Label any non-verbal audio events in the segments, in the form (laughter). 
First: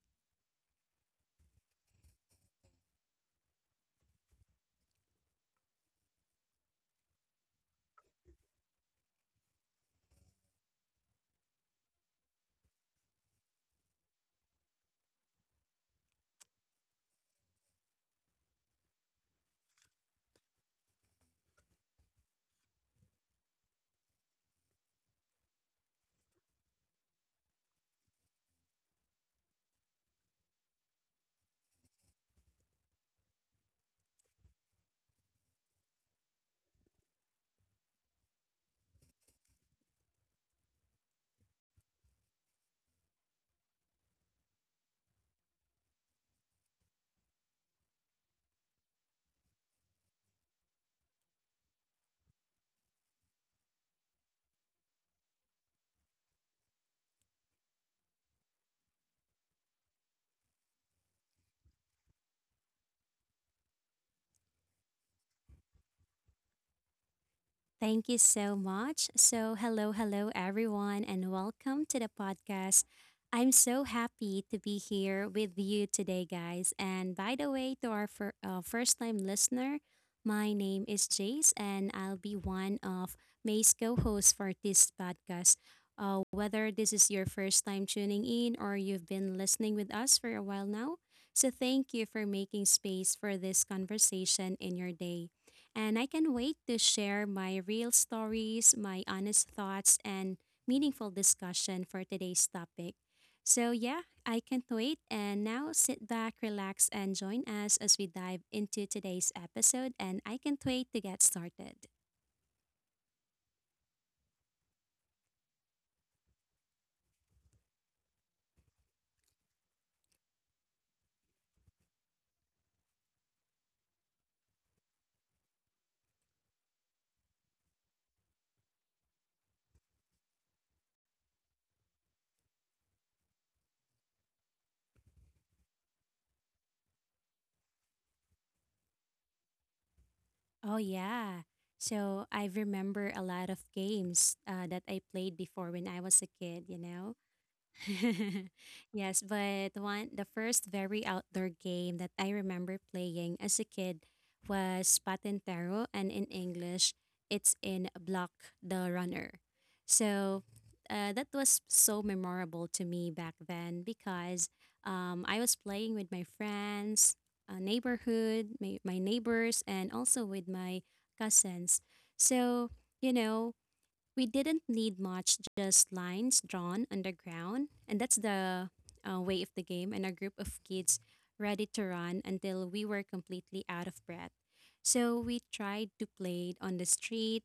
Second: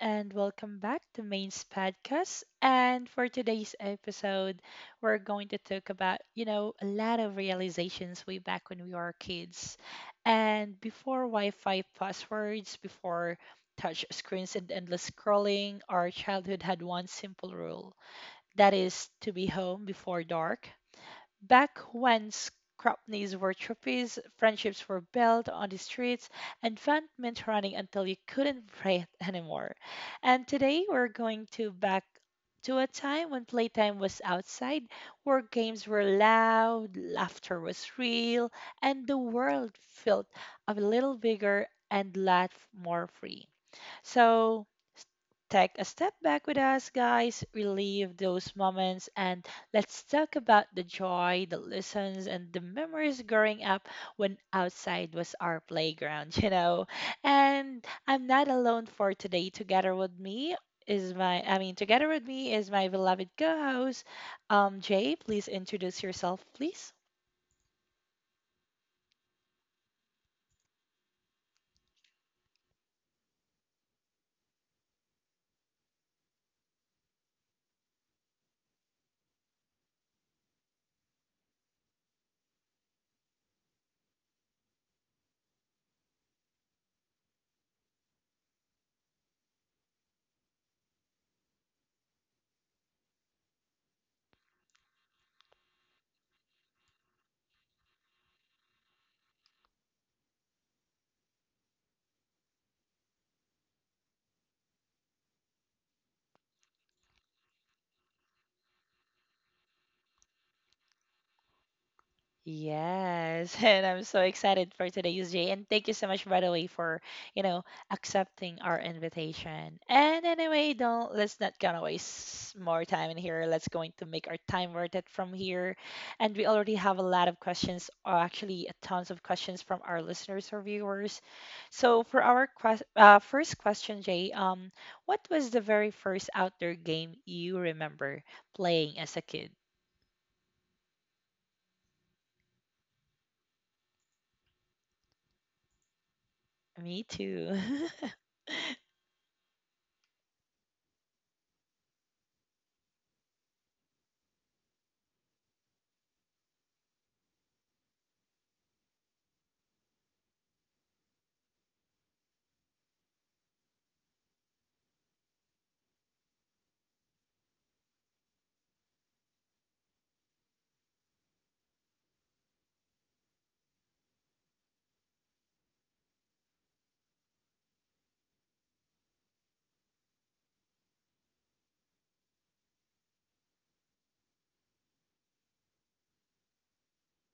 and welcome back to Main's podcast. And for today's episode, we're going to talk about, a lot of realizations way back when we were kids. And before Wi Fi passwords, before touch screens and endless scrolling, our childhood had one simple rule, that is to be home before dark. Back when scrapneys were trophies, friendships were built on the streets, and fun meant running until you couldn't (laughs) breathe anymore. And today we're going to back to a time when playtime was outside, where games were loud, laughter was real, and the world felt a little bigger and a lot more free. So s- take a step back with us, guys, relive those moments, and let's talk about the joy, the lessons, and the memories growing up when outside was our playground, (laughs) you know. And I'm not alone for today. Together with me is my I mean together with me is my beloved co-host, Jay, please introduce yourself, please. Thank you so much. So, hello, hello, everyone, and welcome to the podcast. I'm so happy to be here with you today, guys. And by the way, to our first time listener, my name is Jace, and I'll be one of May's co hosts for this podcast. Whether this is your first time tuning in or you've been listening with us for a while now, so thank you for making space for this conversation in your day, and I can wait to share my real stories, my honest thoughts, and meaningful discussion for today's topic. So, yeah, I can't wait. And now sit back, relax, and join us as we dive into today's episode. And I can't wait to get started. Yes, (laughs) and I'm so excited for today's day. And thank you so much, by the way, for you know accepting our invitation. And anyway, don't, let's not gonna waste more time in here. Let's going to make our time worth it from here. And we already have a lot of questions, or actually a tons of questions from our listeners or viewers. So for our first question, Jay, what was the very first outdoor game you remember playing as a kid? Oh, yeah. So, I remember a lot of games that I played before when I was a kid, Me too. (laughs) (laughs) Yes, but one the first very outdoor game that I remember playing as a kid was Patintero, and in English, it's in Block the Runner. So, that was so memorable to me back then because I was playing with my friends, neighborhood, my neighbors, and also with my cousins. So, you know, we didn't need much, just lines drawn underground, and that's the way of the game, and a group of kids ready to run until we were completely out of breath. So we tried to play it on the street,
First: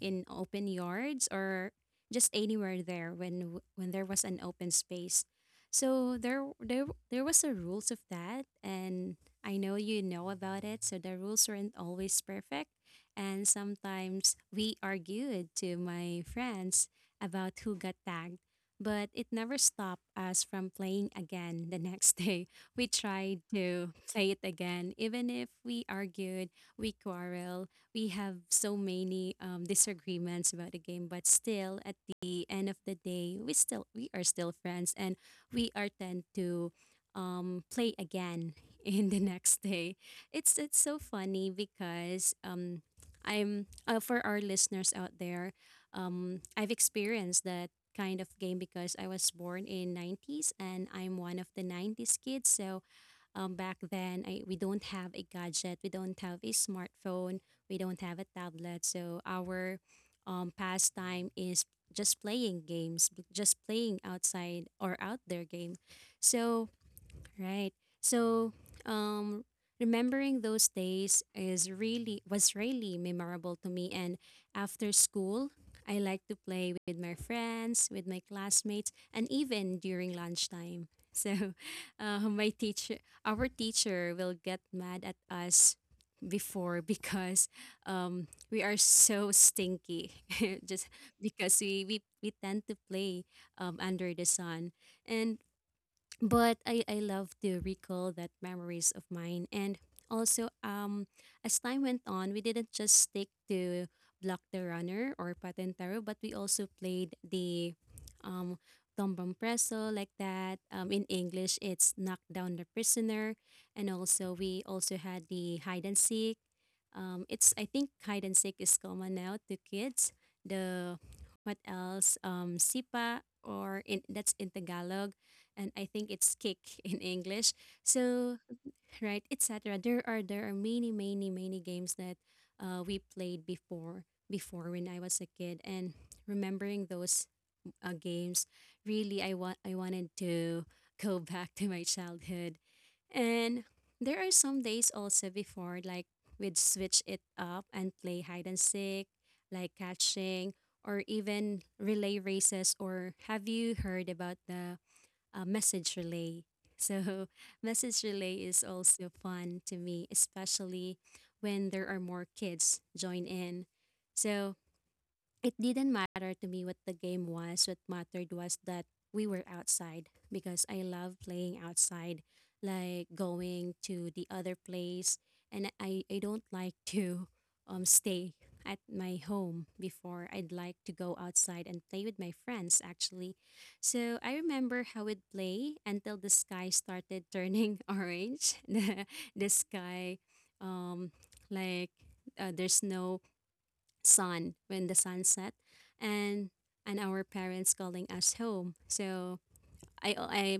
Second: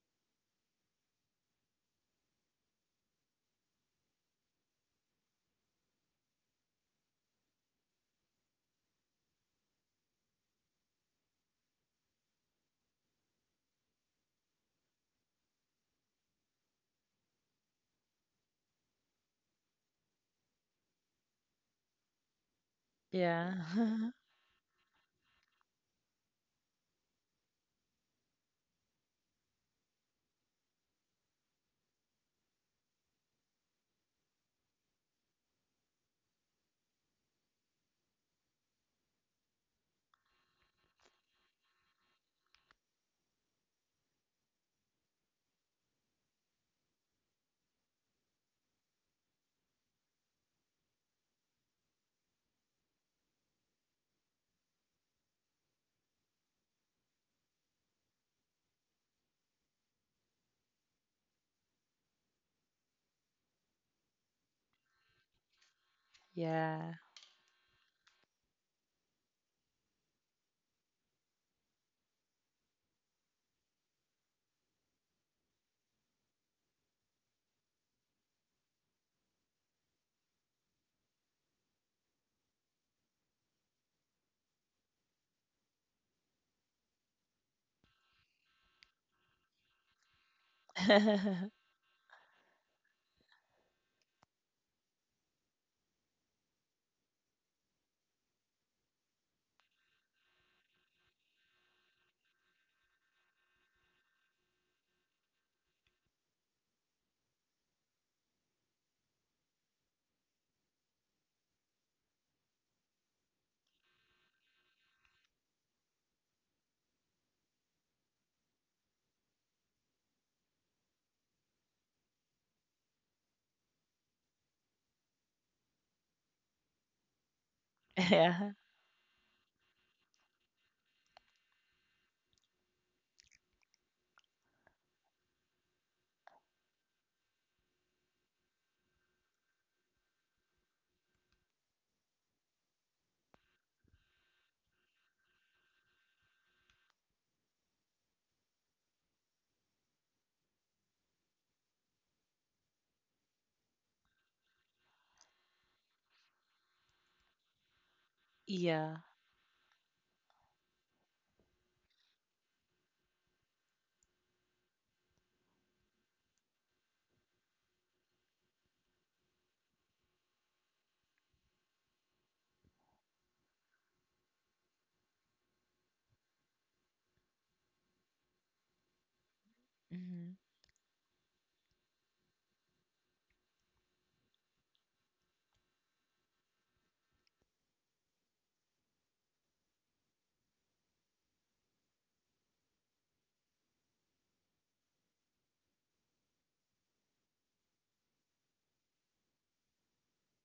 in open yards, or just anywhere there when there was an open space. So there was a rules of that, and I know you know about it, so the rules weren't always perfect and sometimes we argued to my friends about who got tagged, but it never stopped us from playing again the next day. (laughs) We tried to Yeah. (laughs) play it again even if we argued, we quarreled, we have so many disagreements about the game, but still, at the end of the day, we are still friends, and we are tend to play again (laughs) in the next day. It's so funny because I'm for our listeners out there, I've experienced that kind of game because I was born in 90s, and I'm one of the 90s kids. So back then we don't have a gadget, we don't have a smartphone, we don't have a tablet, so our pastime is just playing games, just playing outside or out there game. So Yeah. right. So, um, remembering those days is really was really memorable to me. And after school, I like to play with my friends, with my classmates, and even during lunchtime. So, (laughs) uh, my teacher, our teacher, will get mad at us before (laughs) because we are so stinky (laughs) just because (laughs) we tend to play under the sun, and but I love to recall that memories of mine. And also um, as time went on, we didn't just stick to block the runner or patentero, but we also played the um, tombang preso, like that, um, in english it's knock down the prisoner. And also we also had the hide and seek. Um, it's, I think hide and seek is common now to kids. The what else? Sipa, or in that's in Tagalog, and I think it's kick (laughs) in English. So Yeah. right, etc. There are many many many games that we played before when I was a kid, and remembering those games. Really, I wanted to (laughs) go back to my childhood, and there are some days also before like we'd switch it up and play hide and seek, like catching, or even relay races. Or have you heard about the message relay? So (laughs) message relay is also Yeah. fun to me, especially when there are more kids join in. So it didn't matter to me what the game was. What mattered was that we were outside, because I love playing outside, like going to the other place. And I don't like to (laughs) stay at my home before. I'd Mhm. like to go outside and play with my friends, actually. So I remember how we'd play until the sky started turning (laughs) orange. (laughs) The sky, um, like, there's no sun when the sun set, and and our parents calling us home. So I,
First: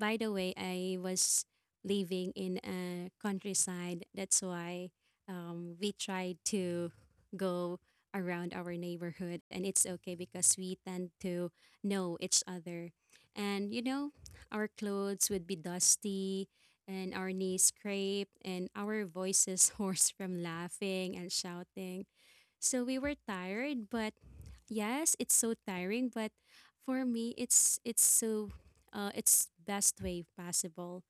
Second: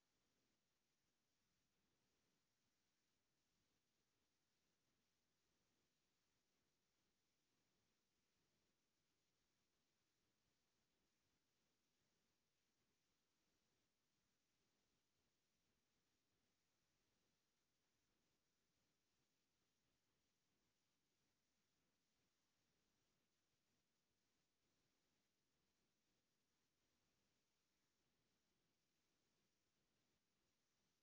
by the way, I was living in a countryside, that's why we tried to go around our neighborhood, and it's okay because we tend to know each other. And you know, our clothes would be dusty, and our knees scraped, and our voices (laughs) hoarse from laughing and shouting. So we were tired, but yes, it's so tiring, but for me it's so, it's best way possible.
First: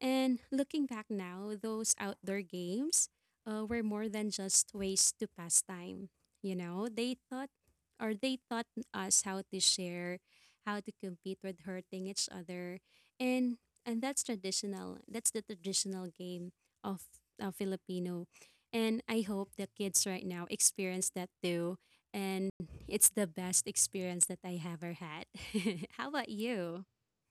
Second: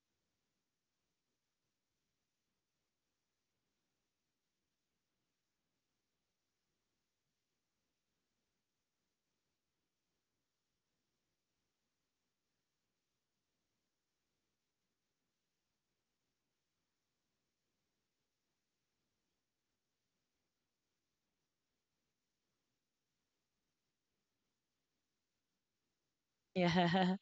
And looking back now, those outdoor games were more than just ways to pass time. You know, they thought or they taught us how to share, how to compete with hurting each other. And that's the traditional game of filipino, and I hope the kids right now experience that too. And it's the best experience that I ever had. (laughs) How about Yeah. you? (laughs)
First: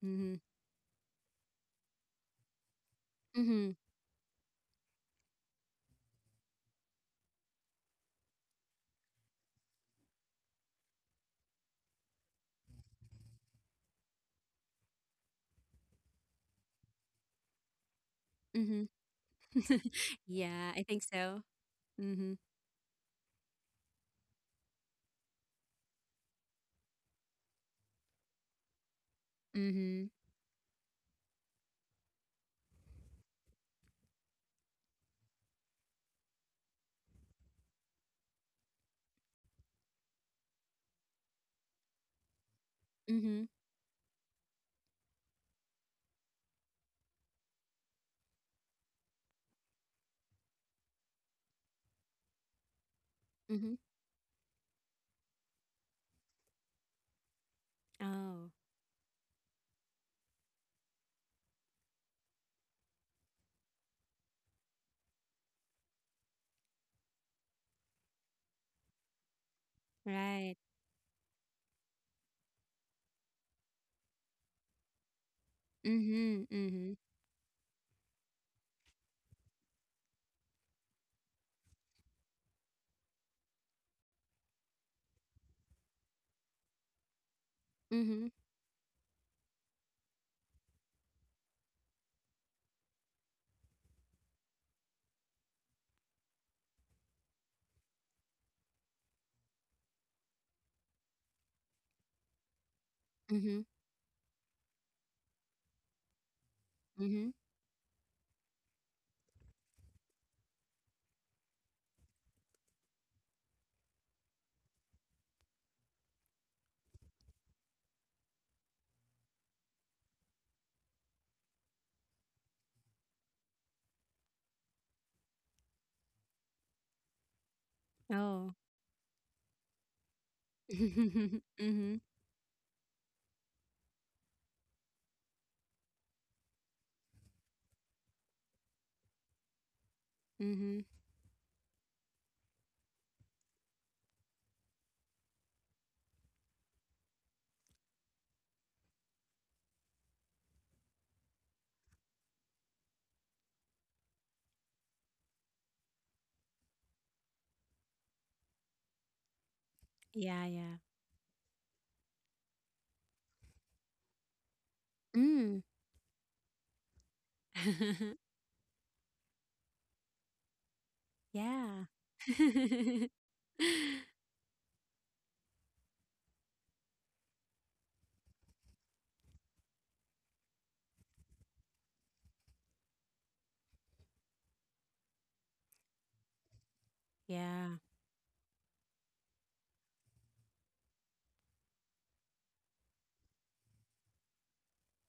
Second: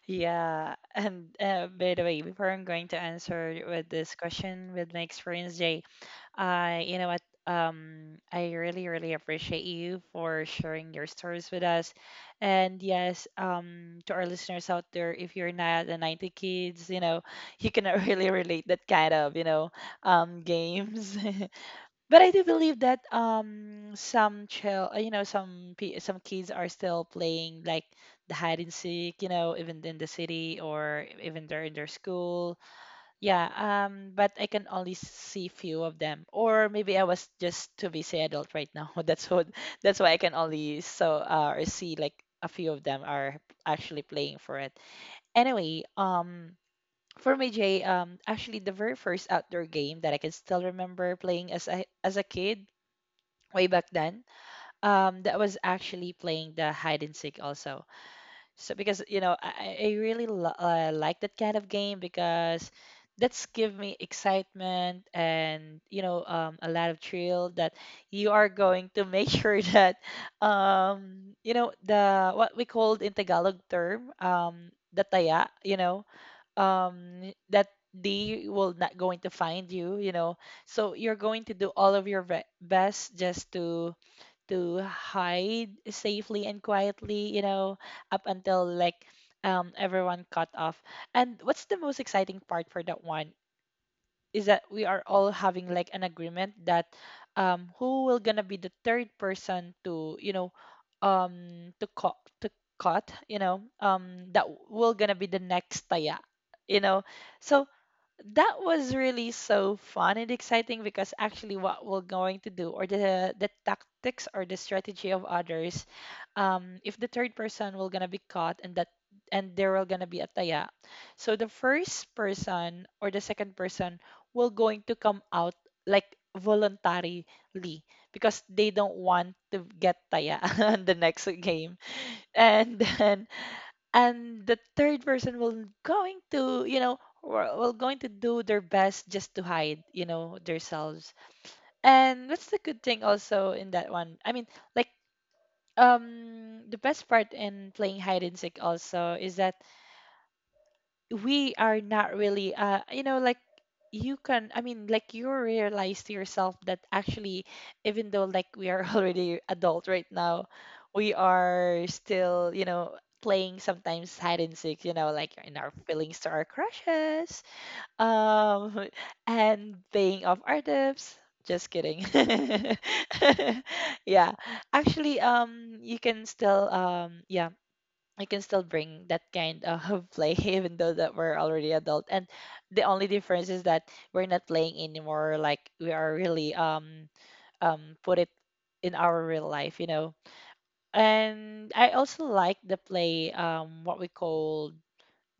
Mm-hmm. Yeah. And by the way, before I'm going to answer Mm-hmm. with this question with my experience, Jay, I, you know what? I really, really appreciate you for sharing your stories with us. And yes, to our listeners out there, if you're not the 90 kids, you know, you cannot (laughs) really relate that kind Mm-hmm. of, you know, (laughs) Yeah, I games. think (laughs) so. But I do Mm-hmm. believe that some you know, some some kids are still playing like the hide and seek, you know, even in the Mm-hmm. city or even they're in their school. Yeah, but I can only see few of them, or maybe I was just too busy adult right now. (laughs) That's why I can only so or see like a few of them are Mm-hmm. actually playing for it. Anyway. For me, Jay, actually, the very first outdoor game that I can still remember playing as a kid way back Mm-hmm. then, that was actually playing the hide and seek also. So Oh, because you know I really like that kind of game because that's give me excitement and you know, a lot of thrill that you are going to (laughs) make sure that, right. You know, the what we called in Tagalog term, the taya, you know, Mm-hmm. Mm-hmm. That they will not going to find you, you know. So you're going to do all of your best just to hide safely and quietly, you know, up Mm-hmm. until like, everyone cut off. And what's the most exciting part for that one is that we are all having like an agreement that, who will gonna be the third person to, you know, um, to cut, to cut, you know, Mm-hmm. That will gonna be the next taya, you know. Mm-hmm. So that was really so fun and exciting because actually what we're going to do or the tactics or the strategy of others, if the third person will gonna be caught and that, and there will gonna be a taya, so the first person or the second person will going to come out like voluntarily because they Oh. don't want to get taya (laughs) on the next (laughs) game. Mm-hmm. And then, and the third person will going to, you know, will going to do their best just to hide, you know, themselves. Mm-hmm. And that's the good thing also in that one, I mean, like, the best part in playing hide and seek also is that we are not really you know, like, you can, I mean, like, you realize to yourself that actually, even though like we are (laughs) already adult right now, Yeah, yeah. we are still, you know, playing sometimes hide and seek, you know, like in our Mm. feelings to our crushes, (laughs) um (laughs) and paying off our debts, just kidding. Yeah. (laughs) Yeah, actually, you can still, yeah, we can still bring that kind of (laughs) play even though that we're already adult. And the only difference is that we're not playing anymore, like we are really (laughs) Yeah. put it in our real life, you know. And I also like the play, what we call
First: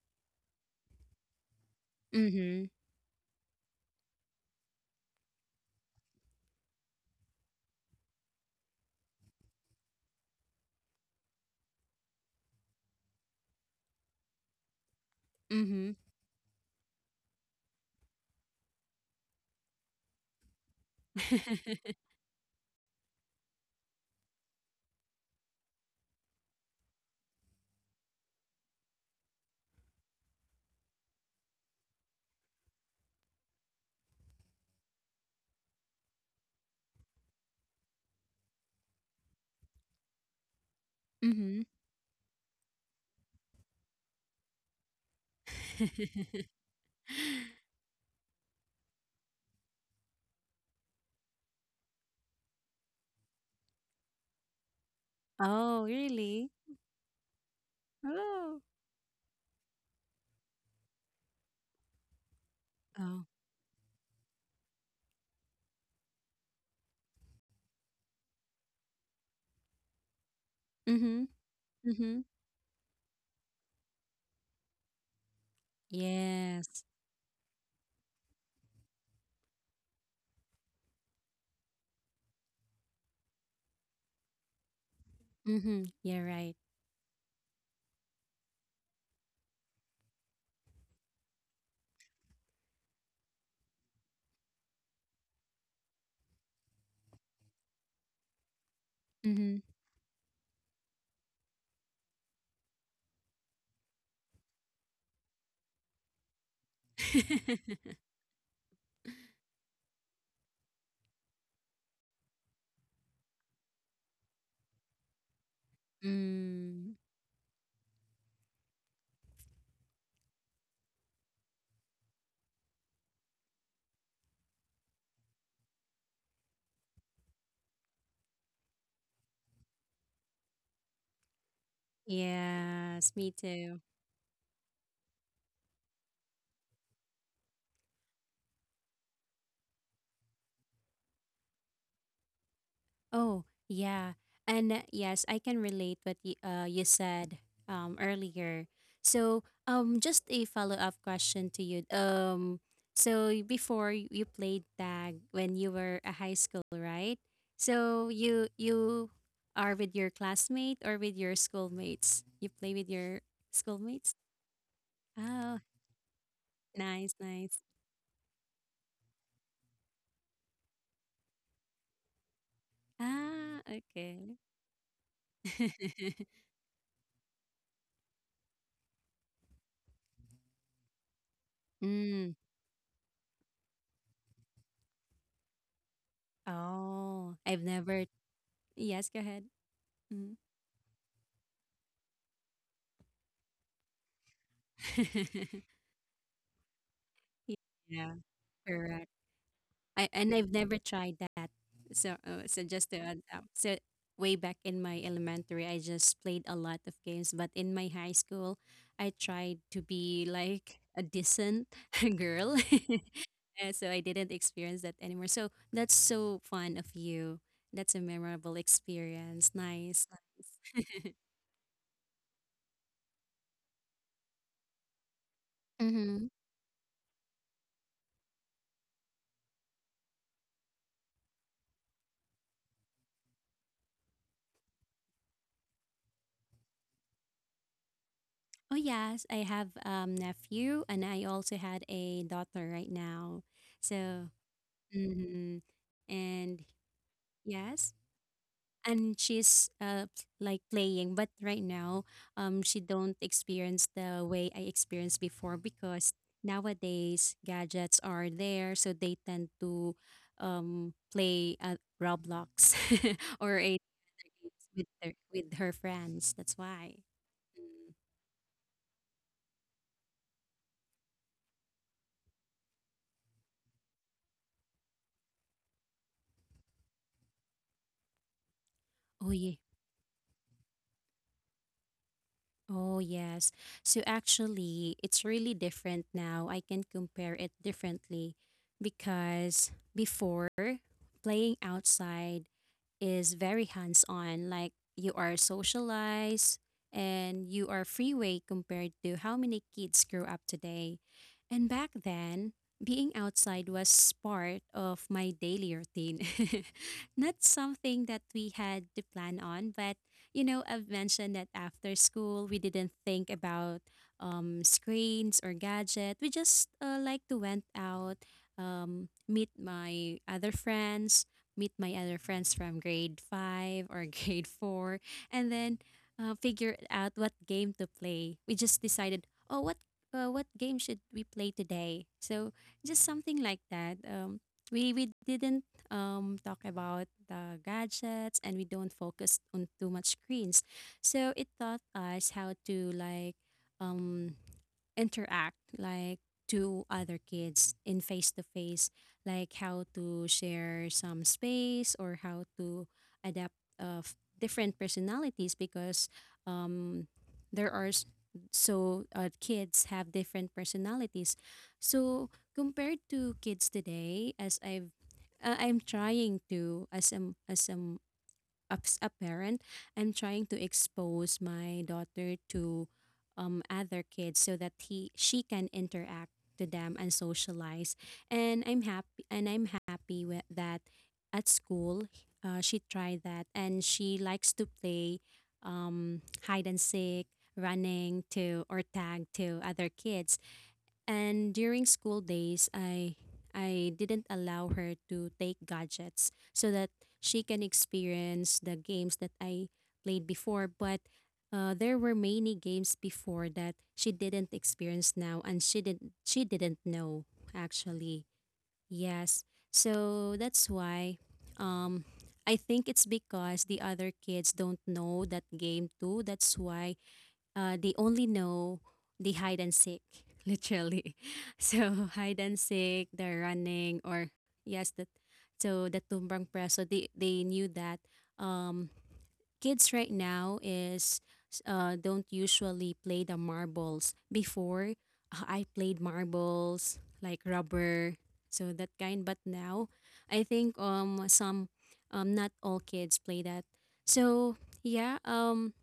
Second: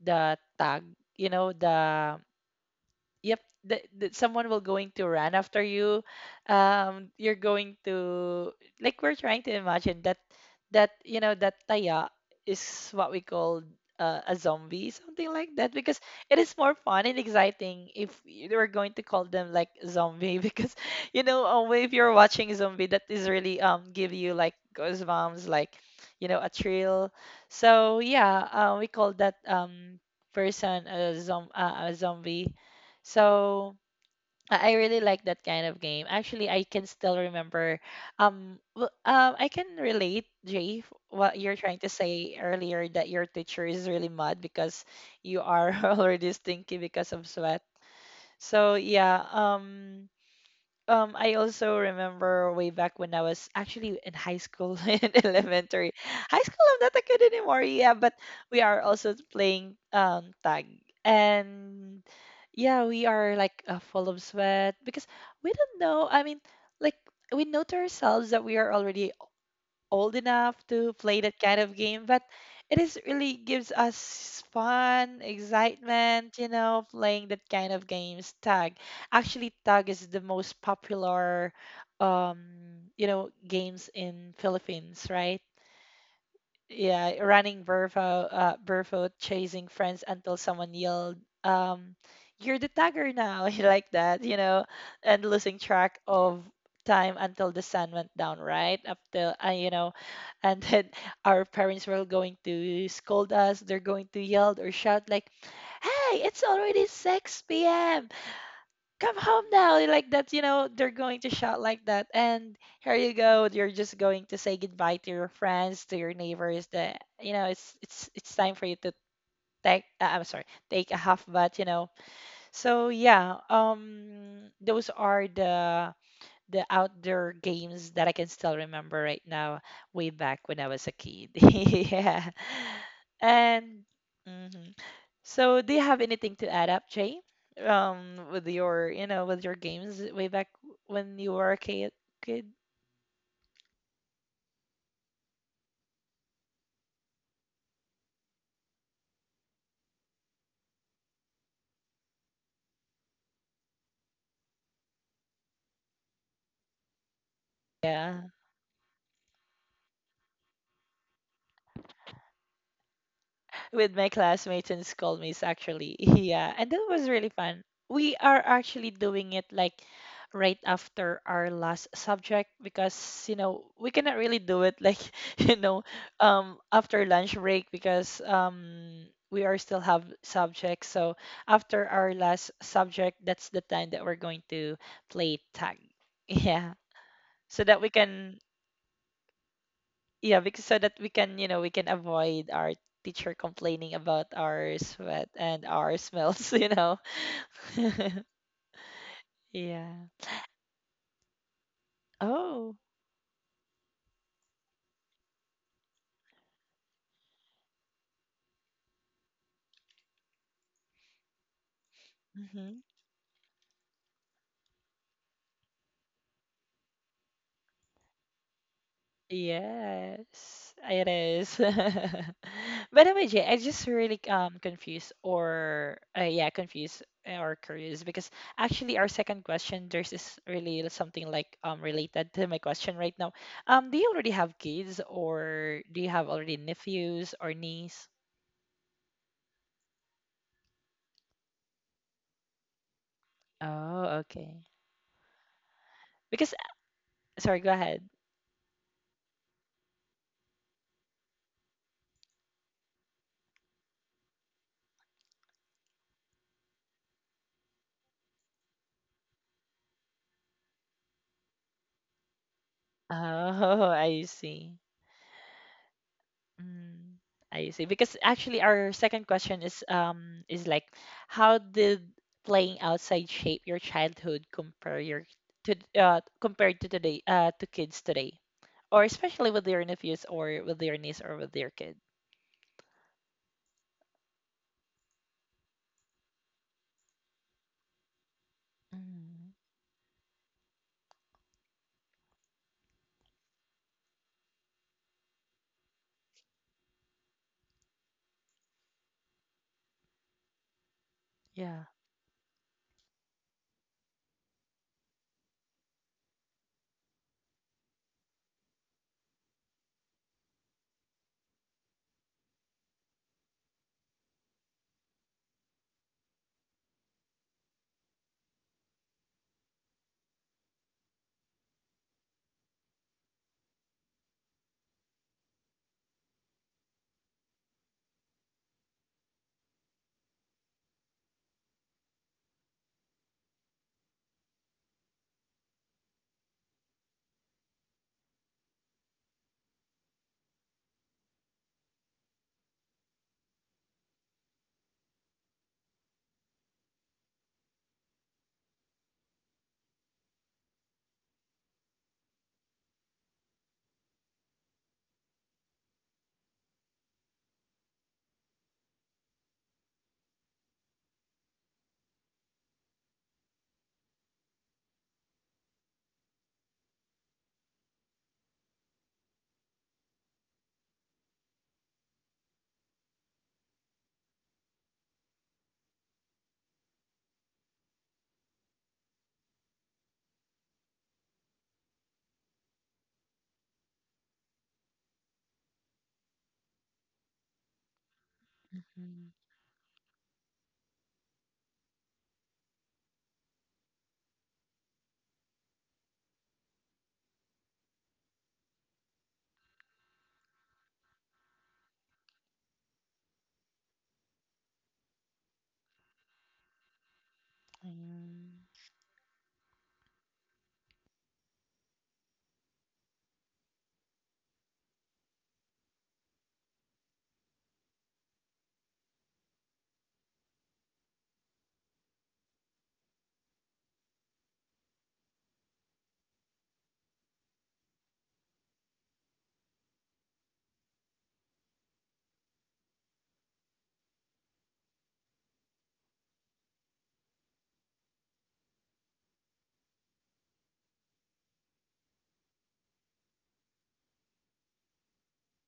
the tag, you know, the Mm-hmm. yep that, that someone will going to run after you. You're going to, like, we're trying to imagine that, that you know, that taya is what we call a zombie, something like Mm-hmm. that, because it is more fun and exciting if you were going to call them like zombie (laughs) because you know, (laughs) if you're watching zombie, that is really give you like goosebumps, like, you know, a thrill. So yeah, we call that, person a a zombie, so I, really like that kind of game. Actually, I can still remember. I can relate, Jay, what you're Mm-hmm. trying to say earlier that your teacher is really mad because you are (laughs) already stinky because of sweat. (laughs) So yeah. I also remember way back when I was actually in high school (laughs) and Oh, elementary. High really? school I'm not a kid anymore, yeah, but we Oh. are also playing tag. And yeah, we Oh. are like full of sweat because we don't know. I mean, like, we know to ourselves that we are already old enough to play Mm-hmm. that kind of game, Mm-hmm. but it is really gives us fun, excitement, you Yes. know, playing that kind of games. Tag. Actually, tag is the most popular, um, you know, games in Philippines, right? Mm-hmm. Yeah, right. Yeah, running barefoot, barefoot, chasing friends until someone yelled, um, "You're the tagger now!" (laughs) like that, you know, and losing track of time until the sun went down, right? Up till, Mm-hmm. you know, and then (laughs) our parents were going to scold us. They're going to yell or shout like, "Hey, it's already 6 (laughs) p.m, come home now," like that, you know, they're going to shout like that. And here you go, you're just going to say goodbye to your friends, to your neighbors, Mm. that you know it's it's time for you to take, I'm sorry, take a half bath, you know. So yeah, those are the outdoor games that I can still remember right now way back when I was a kid. (laughs) Yeah. Yes, me too. And mhm. So, do you have anything to add up, Jay? With your, you know, with your games way back when you were a kid? Oh, yeah. And yes, I can relate what you, you said earlier. So, just a follow-up question to you. So you played tag when you were a high school, right? So Yeah. You are with your classmate or with your schoolmates? You play with your With schoolmates? my classmates and schoolmates Oh, actually. (laughs) Yeah, and that nice, was really nice. fun. We are actually doing it like right after our last subject, because you Ah, know we cannot okay. really do it like (laughs) you know, (laughs) after lunch break because, we are still have subjects, so after our Mm. last subject, that's the time that we're going to play tag. (laughs) Yeah, Oh, I've so that we never. can, Yes, go ahead. Mm. yeah, because so that we can, you know, we can avoid our teacher complaining about our sweat (laughs) and our smells. (laughs) You know. Yeah, (laughs) correct. Yeah. I've never tried that. So, so Oh. just to add up, so way back in my elementary, I just played a lot of games. But in my high school, I tried to be like a decent (laughs) girl, Hmm. (laughs) and so I didn't experience that anymore. So that's so fun of you. That's a memorable experience. Nice. Yes it Nice. (laughs) is. (laughs) By the way, Jay, I just really confused or Mm-hmm. yeah, confused or curious, because actually our second question there's is really something like, related to my question right now. Do you already have kids, or do you have already nephews or niece? Oh yes, I have nephew, and I also had a daughter right now. Oh, So, okay. hmm, Because, and sorry, go yes, ahead. and she's like playing, but right now she don't experience the way I experienced before, because nowadays gadgets are there, so they tend to play Roblox (laughs) or a Oh, (laughs) I see. with their, with her friends. That's why. Mm, I see. Mm. Because actually our second question is, is like, how did playing outside shape your childhood compare your to compared to today, to kids today? Or Oh yeah. especially with your nephews or with your niece or with your kid. Oh, yes. So actually, it's really different now. I can compare it differently Mm, because before, playing outside is very hands on. Like you are socialized and you are freeway compared to how many kids grow up today. And back yeah. then, being outside was part of my daily routine. (laughs) Not something that we had to plan on, but you know, I've mentioned that after school, we didn't think about screens or gadget. We just like to went out, meet my other friends, meet my other friends from grade 5 or (laughs) grade 4, and then figure out what game to play. We just decided, oh, what game should we play today? So just something like that. We didn't talk about the gadgets, and we don't focus on too much screens. So it taught us how to like um, interact like to other kids in face to face, like how to share some space or how to adapt of different personalities, because um, there are s- so kids have different personalities. So compared to kids today, as I've I'm trying to as I'm as a parent, I'm trying to expose my daughter to other kids so that he she can interact to them and socialize. And I'm happy with that at school. She tried that, and she likes to play hide and seek, running to, or tag Mhm. to other kids. And during school days, I didn't allow her to take gadgets so that she can experience the games that I played before. But there were many games before that she didn't experience now, and she didn't know actually. Mm, Yes, so that's why. Um, I think it's because the other kids don't know that game too. That's why they only know the hide and seek, (laughs) literally. (laughs) So hide and seek, they're running, or yes, that. So the tumbrang preso, they knew that. Um, kids right now is don't usually play the marbles. Before I played marbles like rubber, so that kind. But now, I think um, some um, not all kids play that. So yeah um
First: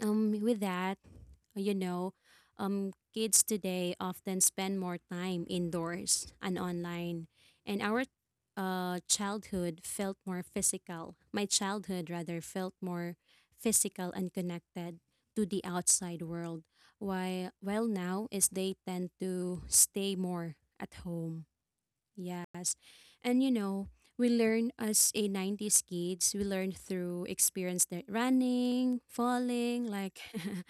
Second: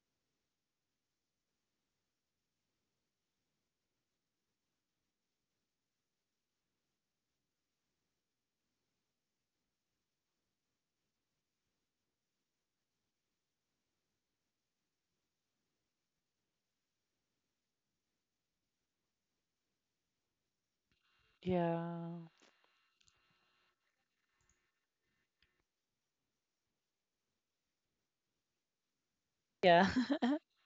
with that you know, kids today often spend more time indoors and online, and our childhood felt more physical. My childhood, rather, felt more physical and connected to the outside world. Why, well, now is they tend to stay more at home. yeah. Yes. And we learn as a 90s kids, we learn through experience that running, falling, Yeah. like (laughs) (laughs)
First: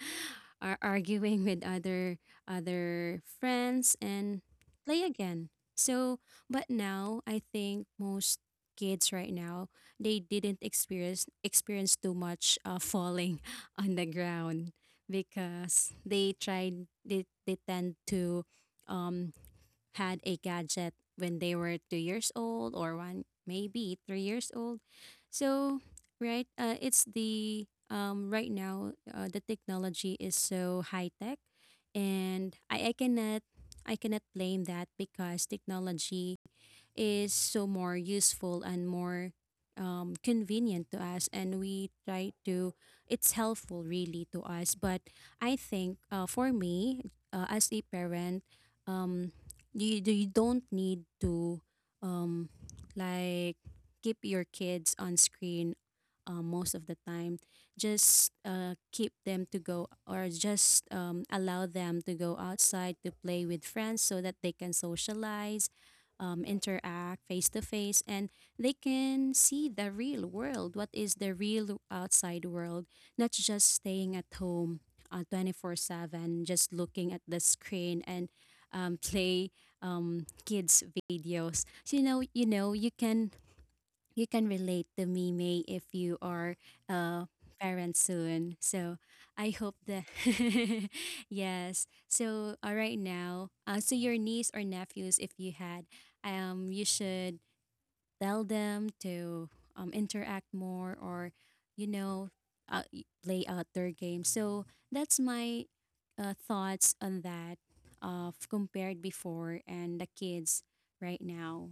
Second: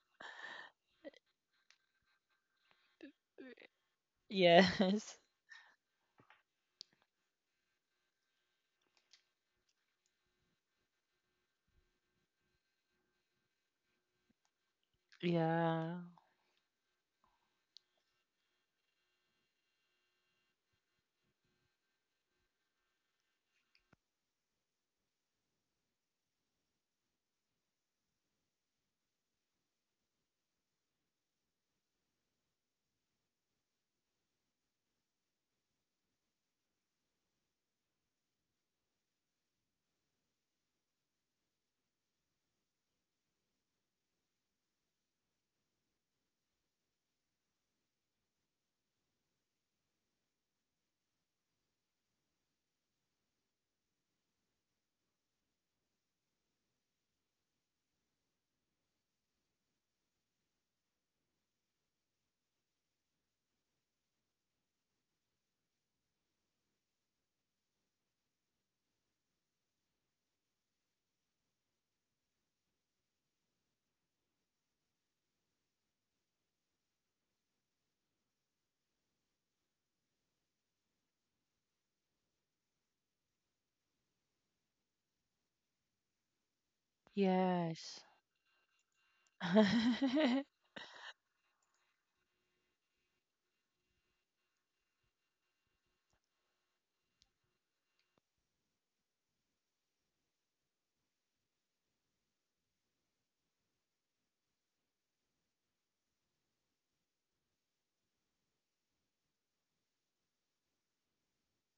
are arguing with other friends and play Yes. again. So, but now I think most kids right now they didn't experience too much falling (laughs) on the ground because Yeah. They tend to um had a gadget when they were 2 years old or one, maybe three years old. So, right, it's the right now the technology is so high tech, and I cannot blame that because technology is so more useful and more convenient to us and we try to it's helpful really to us but I think for me as a parent, um, you don't need to um like keep your kids on screen most of the time. Just keep them to go or just allow them to go outside to play with friends so that they can socialize, interact face to face, and they can see the real world, what is the real outside world, not just staying at home 24 7 just looking at the screen and (laughs) play kids videos. So, you know, you can relate to Mimi if you are a parent Yes. soon. So I hope that (laughs) (laughs) yes. So right now, so your niece or nephews, if you had, you should tell them to interact more or you know play out their game. So that's my thoughts on that, of compared before and the kids right now.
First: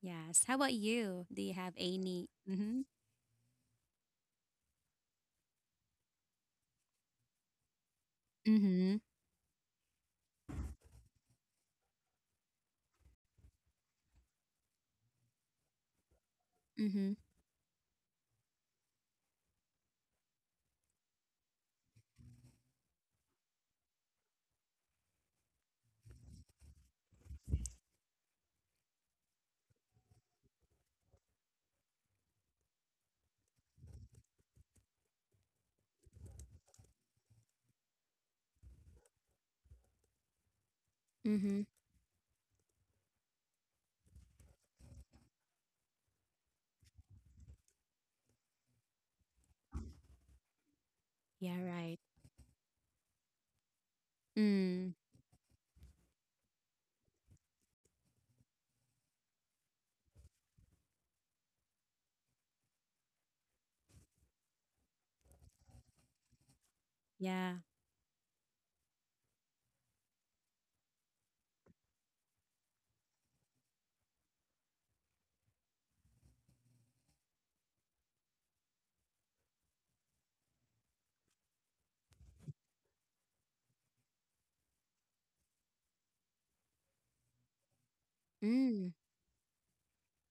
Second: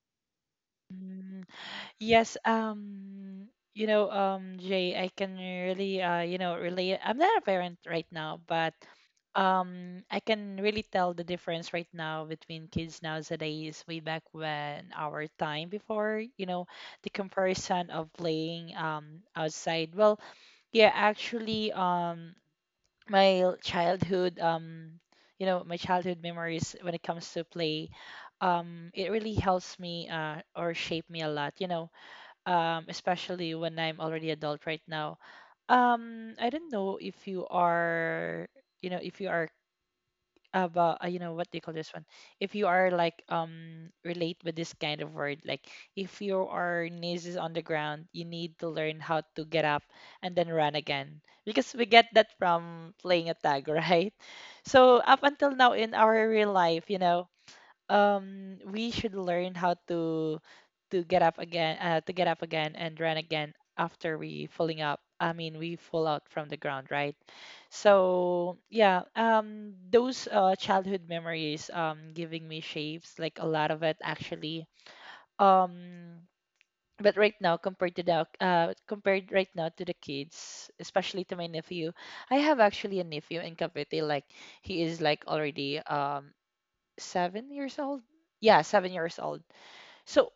Yes, how about you, do Mm, you have any? yes, Mm-hmm. You know, Jay, I can really, you know, relate. I'm not a parent right now, but, Mm-hmm. I can really tell the difference right now between kids nowadays, way back when our time before, you know, the Mm-hmm. comparison of playing outside. Well, yeah, actually. My childhood, you know, my childhood memories when it comes to play, it really helps me, or shape me a lot, you know. Especially when I'm already adult right now. I don't know if you are, you know, if you are about, you know what they call Mm-hmm. this one, if you are like, relate with this kind of word, like if you are knees is on the ground, you need to learn how to get up and then run again, Yeah, because we get right. that from playing a tag. (laughs) Right? So Mm. up until now in our real life, you know, we should learn how to get up again, to get up again and run again after we falling up. I mean, we fall out from the ground, right? Yeah. So yeah, those, childhood memories giving me shapes like a lot of it actually. um but right now, compared to the compared right now to the kids, especially to my nephew. I have actually a nephew in Cavite, like he is like already 7 years old. Yeah, seven Mm. years old. So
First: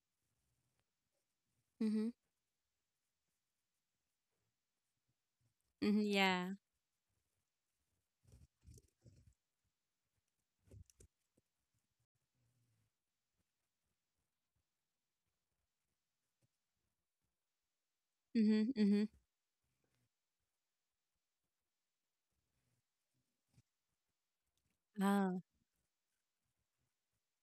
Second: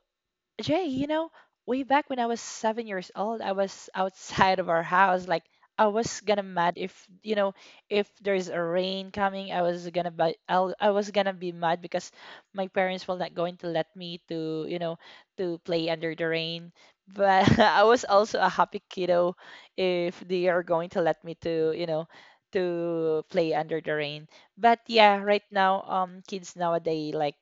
Jay, you know, way Mm-hmm. back when I was 7 years old, I was outside of our house. Like I Mm-hmm. was gonna Yeah. mad if, you know, if there's a rain coming, I was gonna be I was gonna be mad because my parents were not going to let me to, you know, to play under the rain. But (laughs) I was also a Mm-hmm. happy Mm-hmm. kiddo if they are going to let me to, you know, to play under the rain. But yeah, Oh, right now kids nowadays, like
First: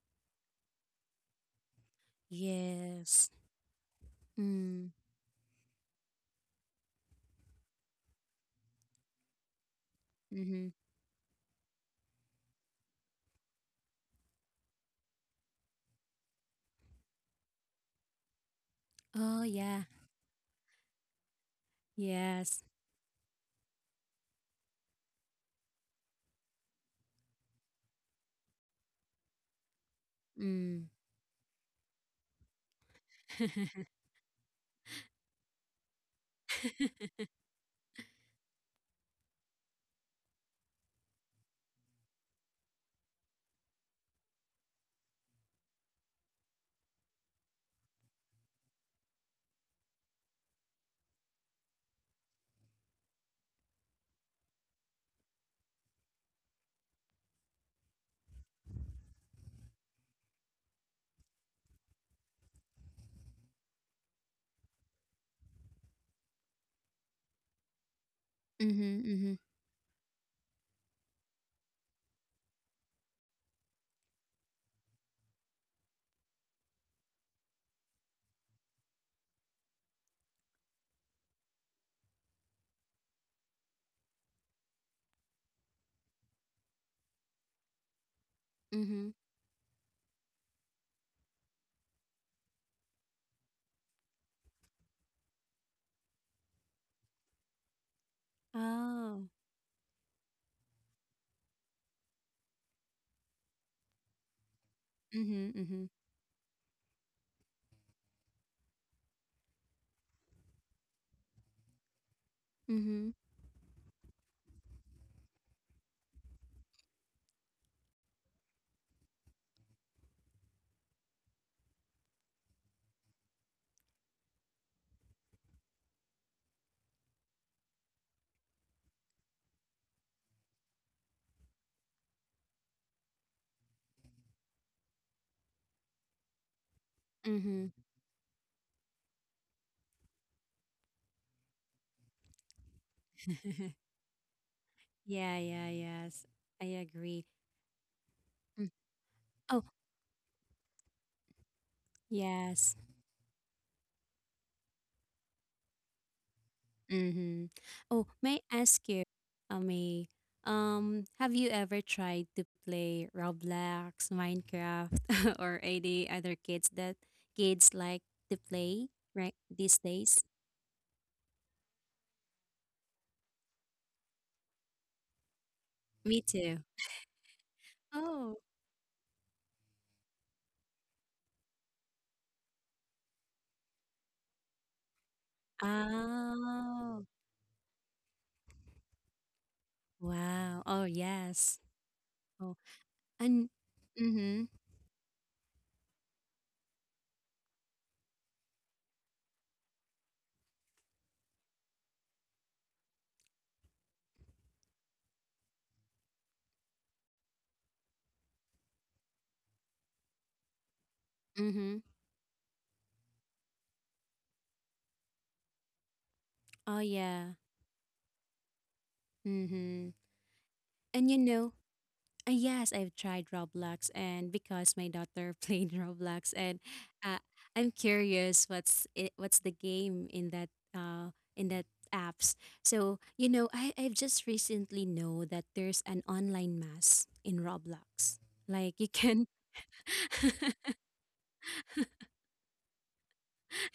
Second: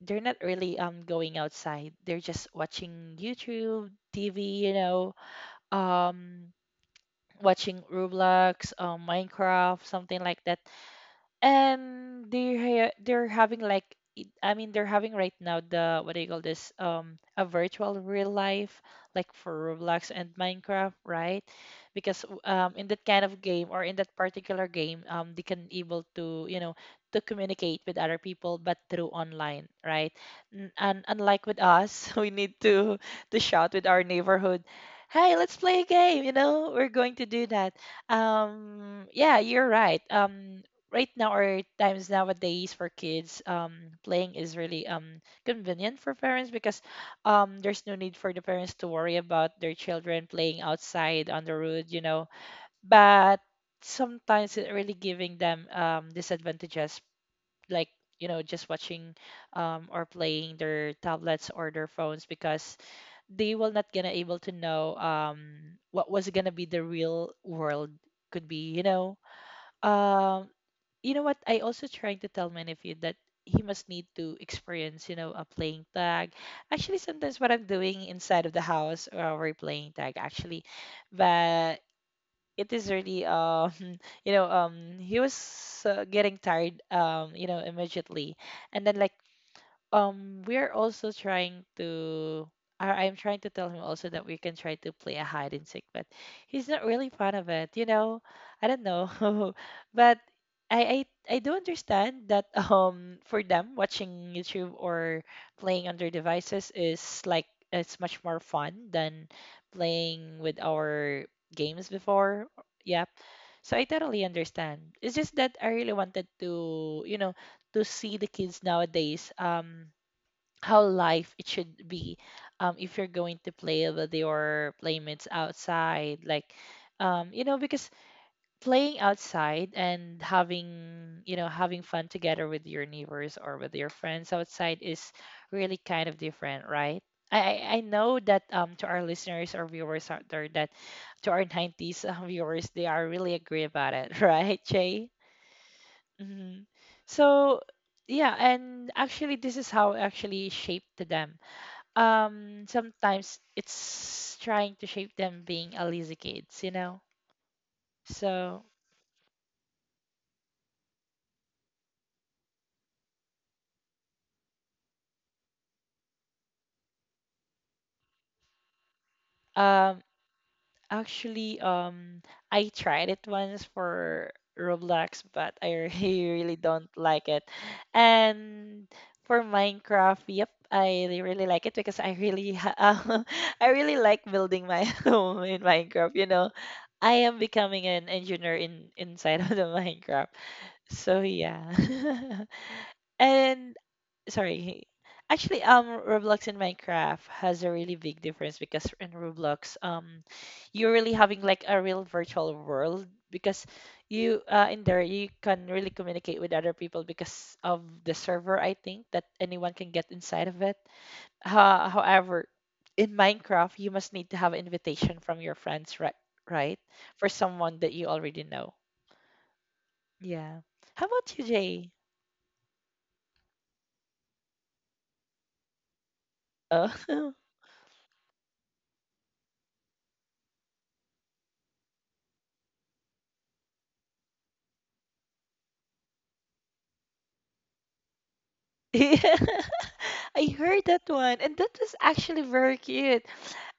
they're not really going outside. They're just watching yes. YouTube, TV, you Mm. know, um watching Roblox, Minecraft, something like that. Mm-hmm. And they're they're having like I mean they're having right now the what do you call this, a virtual real life, like Oh, for yeah. Roblox and Minecraft, right? Because Yes. In that kind of game, or in that particular game, they can able to, you know, to communicate with other people but through online, right? Mm. And unlike with us, (laughs) we need to shout with (laughs) our neighborhood, hey, let's play a game, you know, we're going to do that. Yeah, you're right. Right now, or times nowadays for kids, playing is really convenient for parents because there's no need for the parents to worry about their children playing outside on the road, you know. But sometimes it really giving them disadvantages, like, you know, just watching or playing their tablets or their phones, because they will not gonna able to know what was gonna be the real world could be, you Mhm, know. mhm, um you know what? I also trying to tell many of you that he must need to experience, you know, a playing tag. Actually, sometimes what I'm doing inside of the house, we're playing tag actually, but it is really (laughs) you know, he was, getting tired, you know, immediately. And then, like, mhm. We're also trying to I'm trying to tell him also that we can try to play a hide and seek, but he's not really fond of it, you know. I don't know. Oh. (laughs) But I do understand that (laughs) for them watching YouTube or Mhm, playing mhm. on their devices is like it's much more fun than playing with our games before. Yeah. Mhm, So I totally understand. It's just that I really wanted to, you know, to see the kids nowadays. How life it should be if you're going to play with your playmates outside, like, you know, because playing outside and having, you know, having fun together with your neighbors or with your friends outside is really kind of different, right? I, mhm. I I know that, to our listeners or viewers out there, that to our 90s, viewers, they are really agree (laughs) about it. (laughs) Right, Jay? Yeah, yeah, yes. I Hmm. agree. So yeah, Mm. and actually Oh, this is how actually shaped them. Yes. Sometimes it's trying to shape them being a lazy kids, you know. Mm-hmm. Oh, may So I ask you, Ami, have you ever tried to play Roblox, Minecraft, (laughs) or any other kids that kids like to play right these um days? actually, I tried it once for Roblox, but I (laughs) Me really really too. don't like it. Oh. And for Minecraft, yep, I really like it because I really (laughs) I really like building my (laughs) home in Minecraft, you know. Oh. I am becoming an engineer in inside (laughs) of the Minecraft. Wow. Oh, So yes. yeah, Oh, (laughs) and and mm-hmm. sorry. Actually, Roblox and Minecraft has a really big difference because in Roblox, you're really having like a real virtual world because you, in there you can really communicate with other people because of the server. I think that anyone can get inside of it. Mm-hmm. However, in Minecraft, you must need to have invitation from your friends, right? Right, Oh, for yeah. someone that you already know. Mm-hmm. Yeah. How And you about you, know, Jay? Yes, I've tried Roblox, and because my daughter (laughs) played Roblox, and (laughs) uh, Oh. I'm curious what's it, what's the game in uh that apps. So you know, I've just recently know that there's an online mass in Roblox. Like you (laughs) can, I heard that one, and that was actually very cute.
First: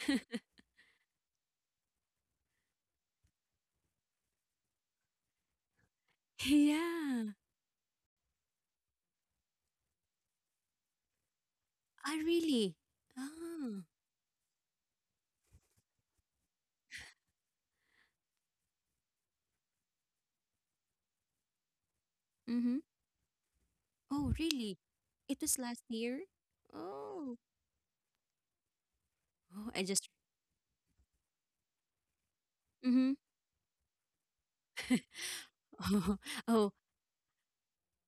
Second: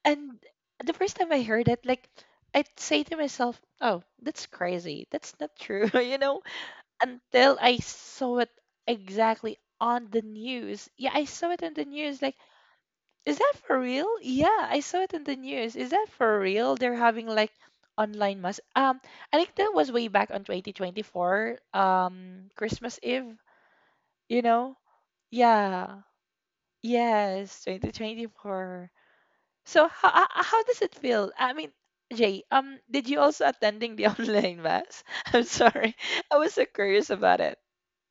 And the first time I heard it, like I'd say to myself, "Oh, that's crazy. That's not true," (laughs) you know. (laughs) yeah. Until I saw it exactly on the news. Yeah, I saw it on the I news. Like, really. is that for Ah. real? Yeah, I saw it on the news. Is that for real? They're having like online mass. I think that was way back on 2024, Mm-hmm. Christmas Eve. Oh, You know. really? It was last Yeah. year? Oh. Yes, 2024. Oh, I So how just how how does it feel? I mean, Jay, did mm-hmm. you also attending the (laughs) online mass? (laughs) I'm sorry, (laughs) I was so Oh, curious about it.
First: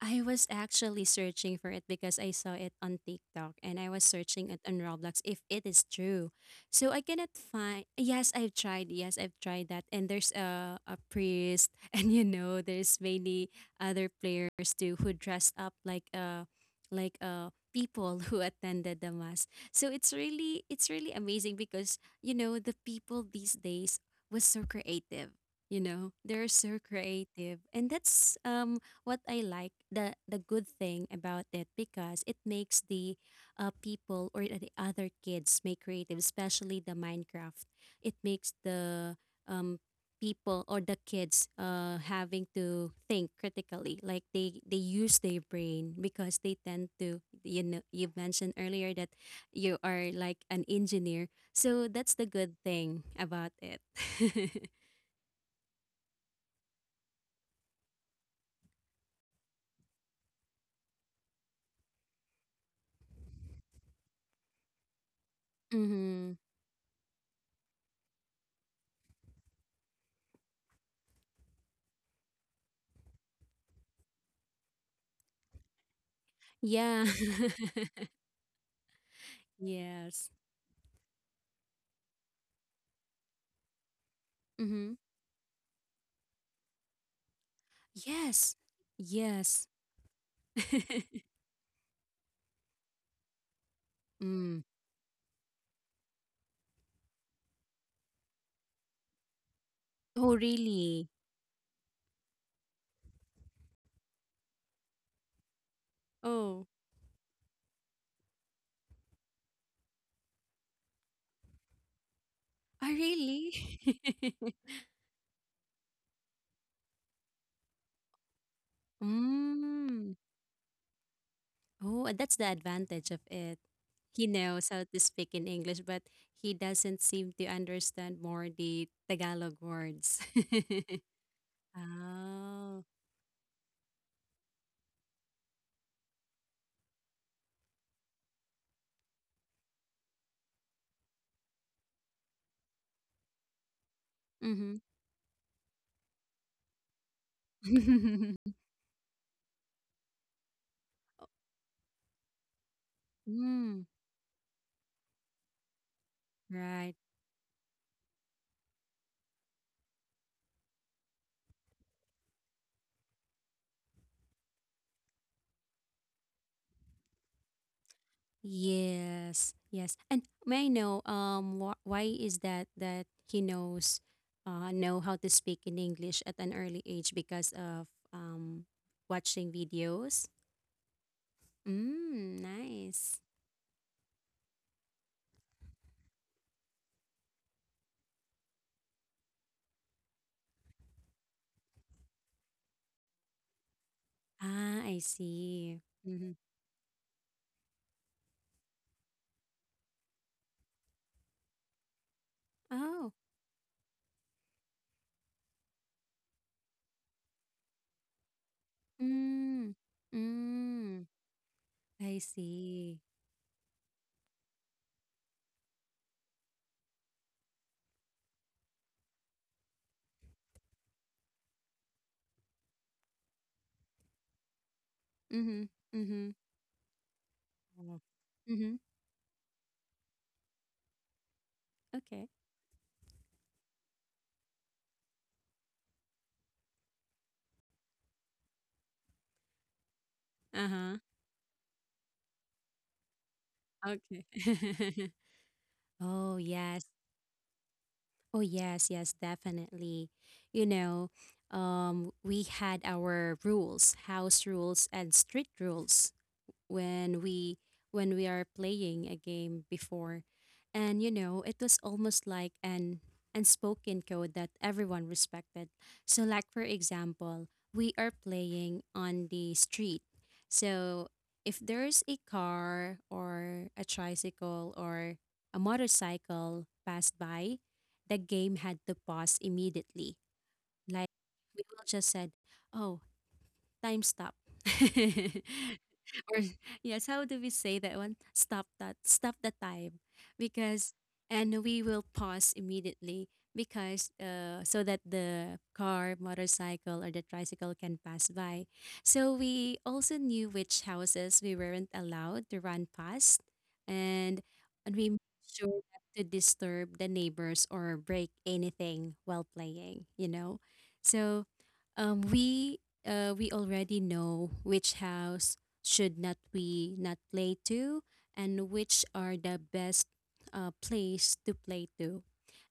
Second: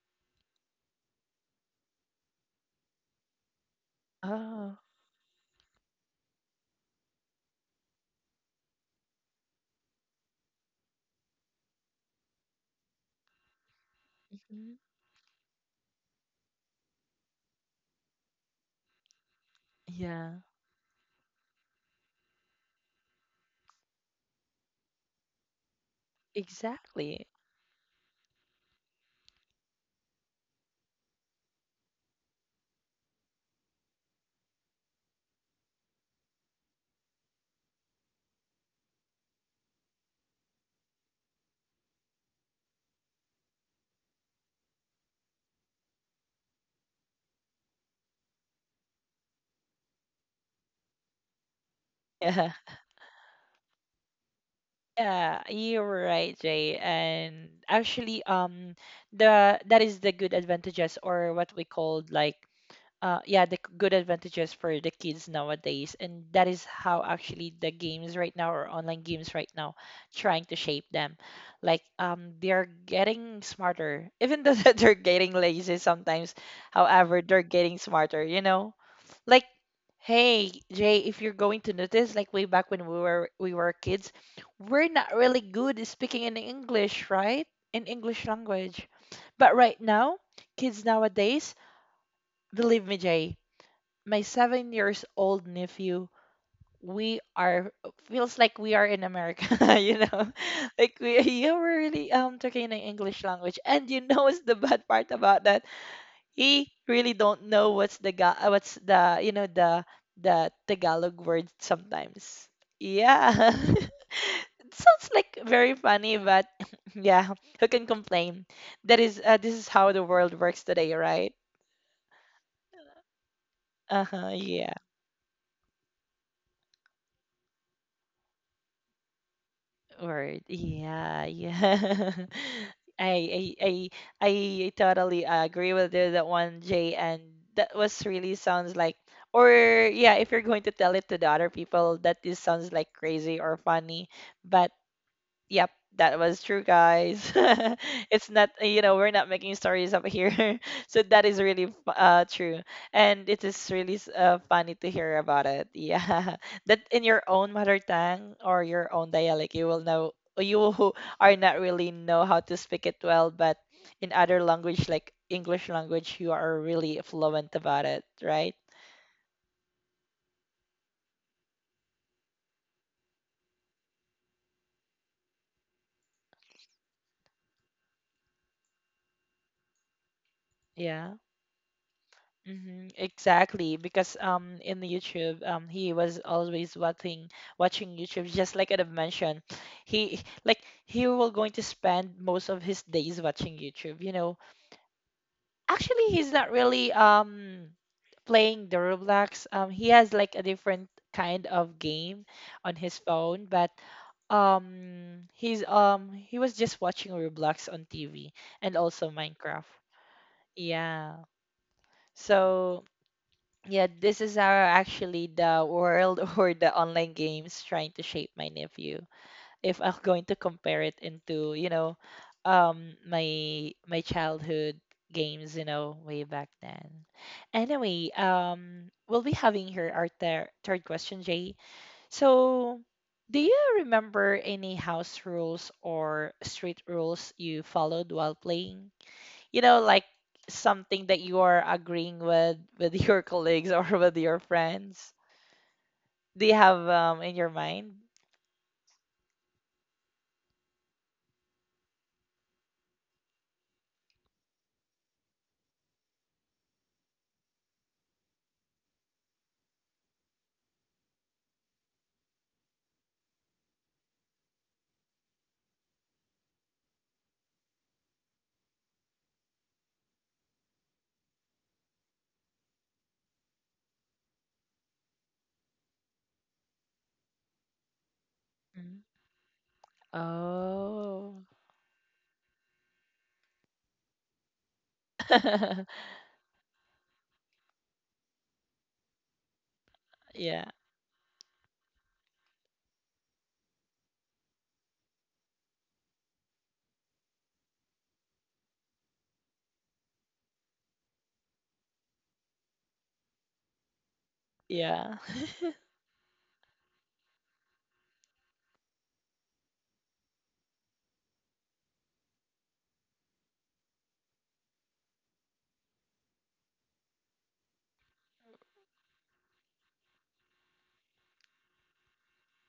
I was actually searching for it because I saw it on TikTok and I was searching it Oh, on Roblox if it is true. So I cannot find, yes, I've tried that. And there's a priest (laughs) and you know, there's many other players mhm, too who dressed up like people (laughs) who attended the mass. So it's yeah, really, it's really amazing because you know the people these days was so creative. You know, they're so exactly. creative. And that's what I like the good thing about it because it makes the people or the other kids make creative, especially the Minecraft. It makes the um people or the kids having to think critically like they use their brain because they tend to, you know, you mentioned earlier that you are like an engineer, so that's the Yeah, good thing about it. (laughs) yeah, you're right, Jay. And actually, the that is the good advantages or what we called like, yeah, the good advantages for the kids nowadays, and Mm-hmm. that is how actually the games right now or online games right now trying to shape them. Like, they're getting smarter, (laughs) even though that they're getting lazy sometimes. Yeah. However, they're getting smarter. You know, like (laughs) Yes. hey Jay, if you're going to notice, like way back when we were kids, we're Mm-hmm. not really good at speaking in English, right? In English Yes. language, but Yes. right now, (laughs) kids nowadays, believe me, Jay, my Mm. 7 years old nephew, we are feels like we are in America. (laughs) You know, Oh, (laughs) like really? we you were really talking in English language. And you know what's the bad part about that? Oh, He really don't know what's the what's the, you know, the Tagalog word sometimes. ah, Yeah, really? (laughs) (laughs) it sounds like very funny, but (laughs) yeah, who can complain? That is, this is how the Mm. world works today, right? Oh, that's the advantage of it. He Uh-huh, knows yeah. how to speak in English, but he doesn't seem to understand more the Tagalog words. Or (laughs) yeah, yeah. Oh. (laughs) I I I totally agree with you that one, Jay, and that was really sounds like, or yeah, if you're going to tell it to the other people, that this sounds like crazy or funny, but Mm-hmm. yep, that was true, guys. (laughs) It's not, you know, we're not making stories up here. (laughs) So that is really true, and (laughs) it is Mm. really funny to hear about it. Yeah, (laughs) that Right. in your own mother tongue or your own dialect, you will know you (laughs) who are not really know how to speak it well, but in other language like English language, you are really fluent about it, right? Yes, yes. And may I know why is that that he knows know how to speak in English at an early age because of um watching videos? Yeah. Mm, Hmm, nice. exactly, because in the YouTube he was always watching watching YouTube, just like I've mentioned. He like he will going to spend most of his days watching YouTube, you know. Ah, I see. Actually, Mm-hmm. he's not really playing the Roblox. He has like a different kind of game on his Oh. phone, but he's he was just watching Roblox on TV and also Minecraft. Mm. Mm. Yeah. I So. see. Yeah, this is our actually the world (laughs) or the online games trying to shape my nephew. If I'm going to compare it into, you know, my my childhood games, Mm-hmm. you know, way Mm-hmm. back then. Oh. Anyway, Mm-hmm. We'll be having here our third question, Jay. Okay. So, do you remember any house rules or street rules you followed while playing? You know, like Uh-huh. something that you are agreeing with (laughs) your colleagues or with Okay. your friends? (laughs) Oh, Do you yes. have in your mind? Oh yes, yes, definitely. You know, we had our rules, house rules and street rules when we when we are playing a game before. And you know, it was almost like an unspoken code that everyone respected. So like for example, we are playing on the street. So if there's a car or a tricycle or a motorcycle passed by, the game had to Mhm. pause immediately. Like Oh. we will just said, "Oh, time stop." (laughs) (laughs) (laughs) or yes, how do we say that one? Stop that, stop the time, Yeah. because and we will pause immediately because so that the car, motorcycle, or the tricycle can pass by. So we also knew which houses we weren't allowed to run past, and and we Yeah. made (laughs) sure not to disturb the neighbors or break anything while playing. You know, so um, we we already know which house should not we not play to, and which are the best place to play to,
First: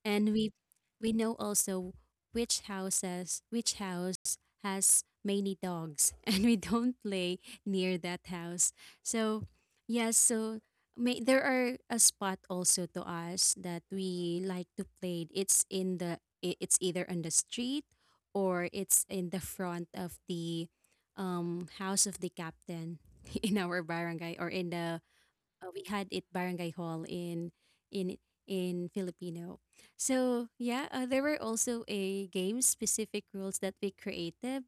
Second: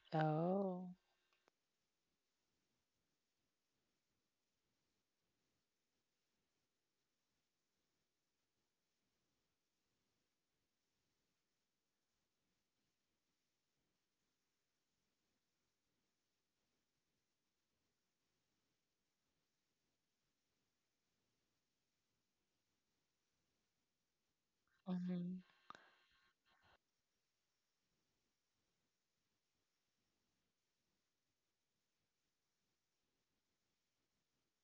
and we Oh. we know also which house has many dogs (laughs) and we don't play near that house. So yes, so may, there are a spot also to us that we like to play, it's in the it's either on the street or it's in the front of the house of the captain (laughs) in our barangay, or in the Mhm. We had it barangay hall in in in Filipino. So yeah, there were also a game specific rules that we created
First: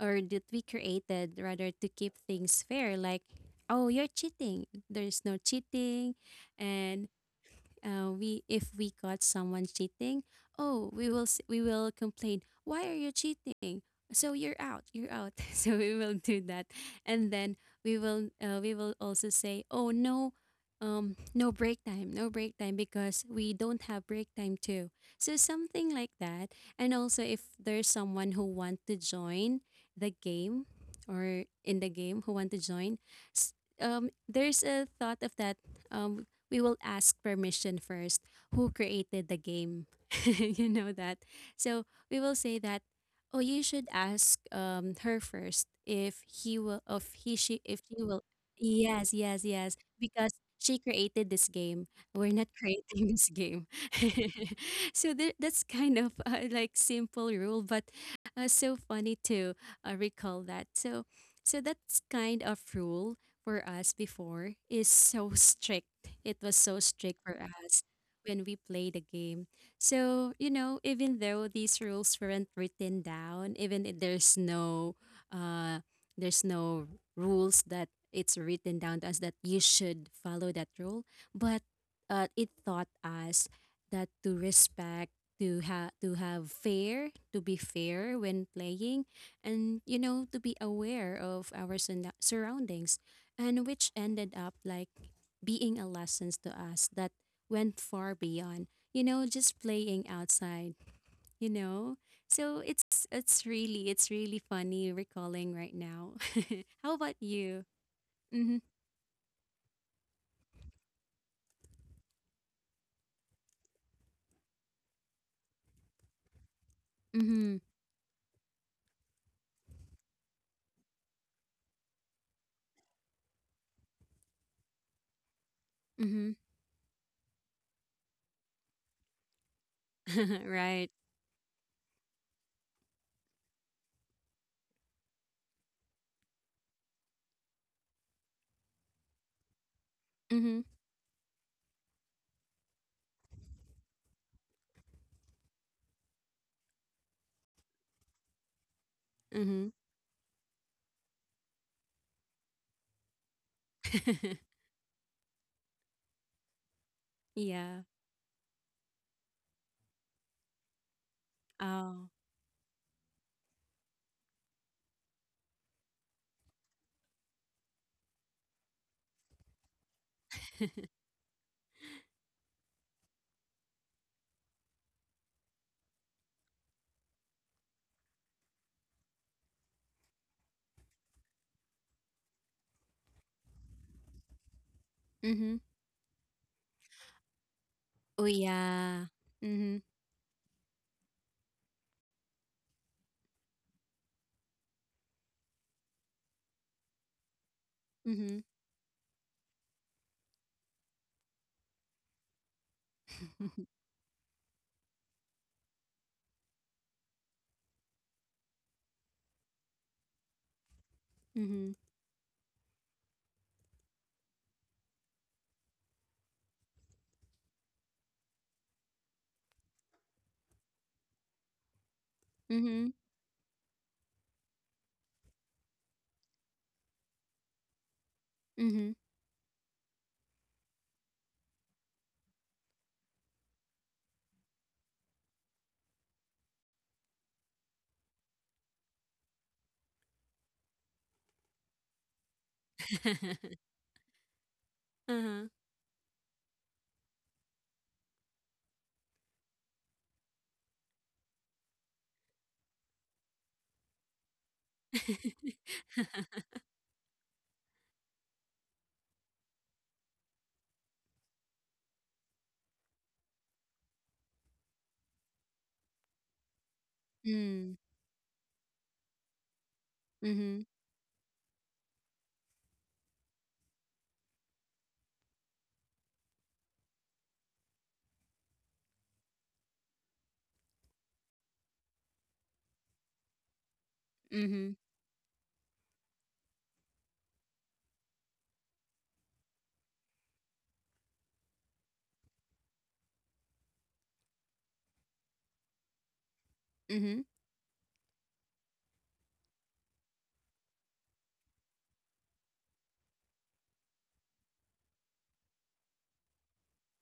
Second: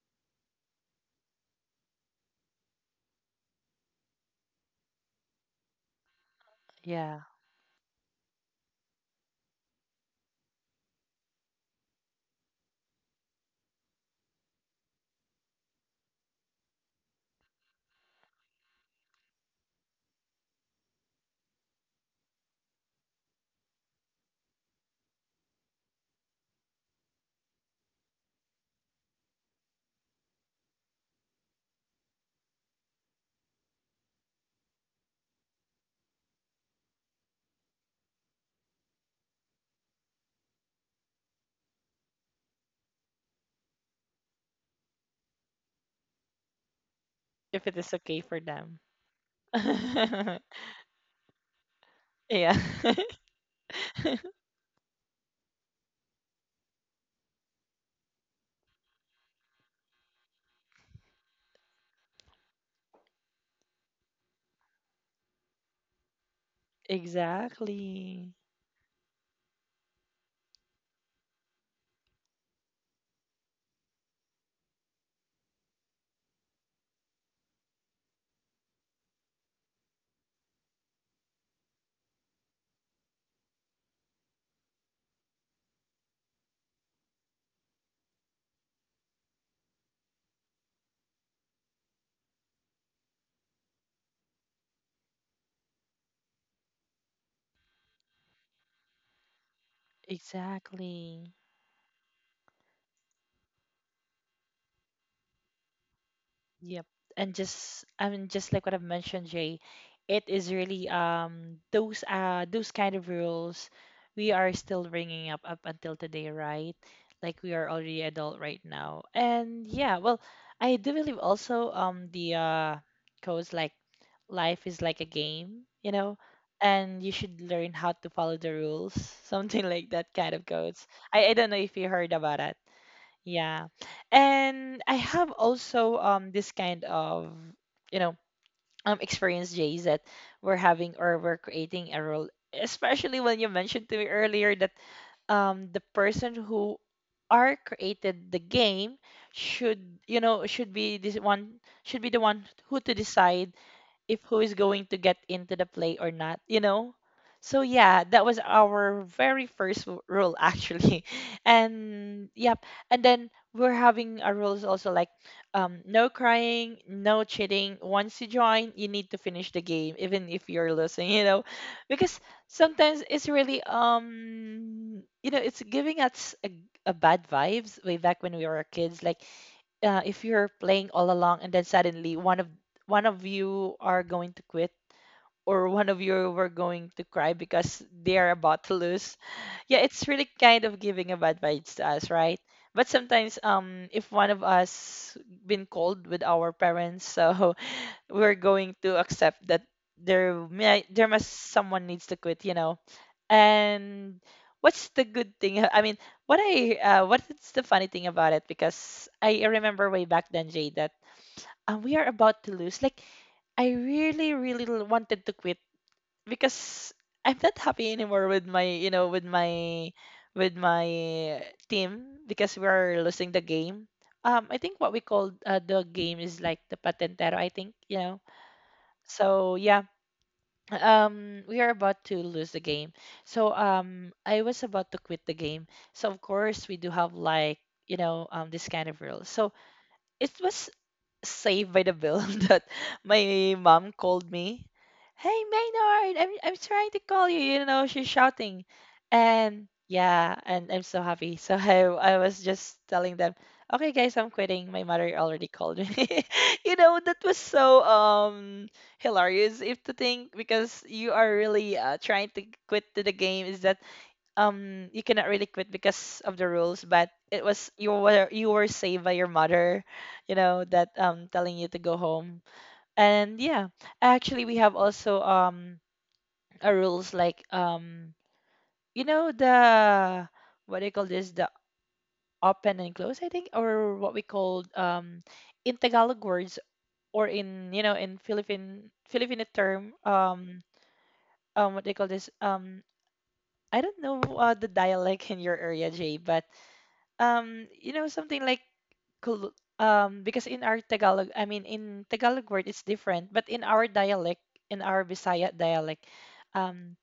or that we created rather to keep things fair. Like, oh, you're cheating. There's no cheating, and Yeah. We if we caught someone cheating, oh, we will complain. Why are you cheating? So you're out, you're out. (laughs) So we will do that, and then we will also say, oh no, no break time, no break time because we don't have break time too. So something like that, and also if there's someone who want to join the game, or in the game who want to join, s- there's a thought of that. Um, we will ask permission first who created the game. (laughs) You know that. So we will say that, oh, you should ask her first, if he will if he she If it if is she okay will. for them. Yes, yes, yes, because (laughs) she created this game, we're not Yeah. (laughs) creating this game. (laughs) (laughs) So that's kind of like simple rule, but so funny to recall that. So so that's kind of rule for us before is so (laughs) strict. It was so strict for us Exactly. when we play the game. So, you know, even though these rules weren't written down, even if there's uh no rules that it's written down to us that you should follow that rule, but it taught us that to respect, to have fair to be fair when playing, and you know to be aware of our surroundings, and which ended up like being a lesson to us that went far beyond, you know, just playing outside, Exactly. you know. So it's really, it's really funny recalling right now. (laughs) Yep. How about And you? just I mean Mm-hmm. just like what I've mentioned, Jay, it is really those kind of rules we are still bringing up up until today, right? Like we Mm-hmm. are already adult right now. And yeah, well, I do believe also the codes like life is like a game, you know, Mm-hmm. and you should learn how to follow the rules, (laughs) something like that kind of codes. (laughs) Right. I don't know if you heard about it. Yeah. And I have also this kind of, you know, experience, Jays, that we're Mm-hmm. having or we're creating a role, especially when you mentioned to me earlier that the person who are created the game Mm-hmm. should, you know, should be the one who to decide if who is (laughs) going to get into the play or not, you know? So Yeah. yeah, that was our very first rule actually. (laughs) Oh. And yep, and then we're having our rules also like no crying, no cheating. Once you join, you need to finish the game even if you're (laughs) losing, (laughs) you know? Because sometimes it's really you know, it's giving us a bad vibes way back when we were kids like if you're playing all along and then suddenly one of you are going to quit Mm-hmm. or one of you were going to cry because they Oh, are about to yeah. lose. Mm-hmm. Yeah, it's really kind of giving a bad vibes to us, right? But sometimes if one of us been called with our parents, (laughs) so we're Mm-hmm. going to accept that there must someone needs to quit, you know. (laughs) And what's the good thing? I mean, what's the funny thing about it? Because I remember way back then, Jay, that Mm-hmm. We are about to lose. Like I really, wanted to quit because I'm not happy anymore with my, you know, with my with my team because we Mm-hmm. are losing the game. I think what we called the game is like the patentero. I think you know. Mm-hmm. So yeah, we are about to lose the game. So I was about to quit the game. So of course we do have like this kind of rules. So it was saved by the bell. (laughs) That my (laughs) mom called me. Hey Uh-huh. Maynard, I'm trying to call you. You know, she's shouting, and yeah, and I'm so happy. (laughs) So I was just telling them, okay guys, I'm quitting. My mother already called me. (laughs) (laughs) You know, that was so hilarious if to think because you are really trying to quit to the game is that you cannot really quit because of the rules, but it was Mm. You were saved by your mother, you know, Mhm. that telling you to go home. And yeah, actually we have also a rules like you know the what do you call this, the open and close I think, or what we called Mhm. In Tagalog words, or in, you know, in Philippine Filipino term. Um, what do you call this? I don't know. The dialect in your area, Jay, but Mhm. You know something like because in our Tagalog, I mean in Tagalog word it's different, but in our dialect, in our Bisaya dialect, um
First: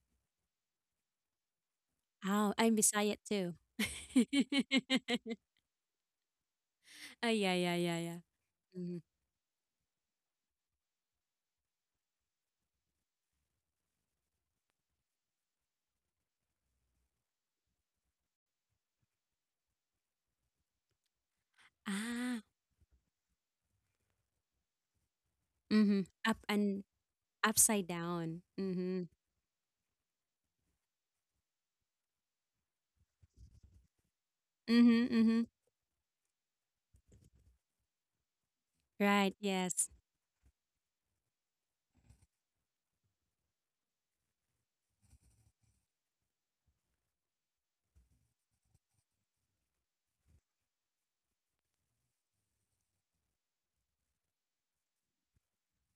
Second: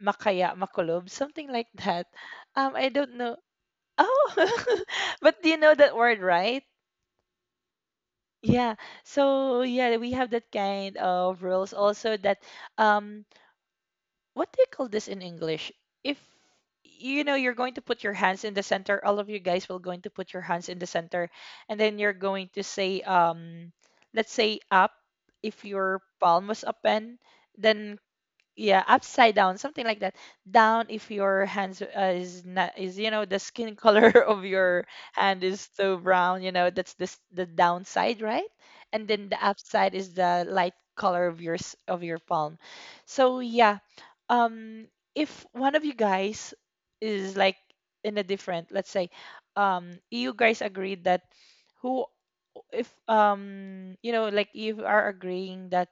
makaya makulob, something like (laughs) that. Oh, I'm I don't Bisayat know. too. Oh, (laughs) (laughs) but do you know that word, right? Oh, yeah, yeah, yeah, yeah. Yeah. Mhm. So yeah, we have that kind of rules also that um what do you call this in English? If you know, you're going to put your hands in the center, all of you guys will going to put your hands in the center, and then you're Ah, going to say, let's say up. If your Mhm. Up palm was up, and and upside then down. yeah, Mhm. upside down, something like that. Down if your hands is not is you know, the skin color (laughs) of your Mhm, hand mhm. is too brown, you know, that's this the downside, right? And then Right, the yes. upside is the light color of your of your palm. So yeah, um if one of you guys is like in a different, let's say, you guys agreed that who, if you know, like you are agreeing that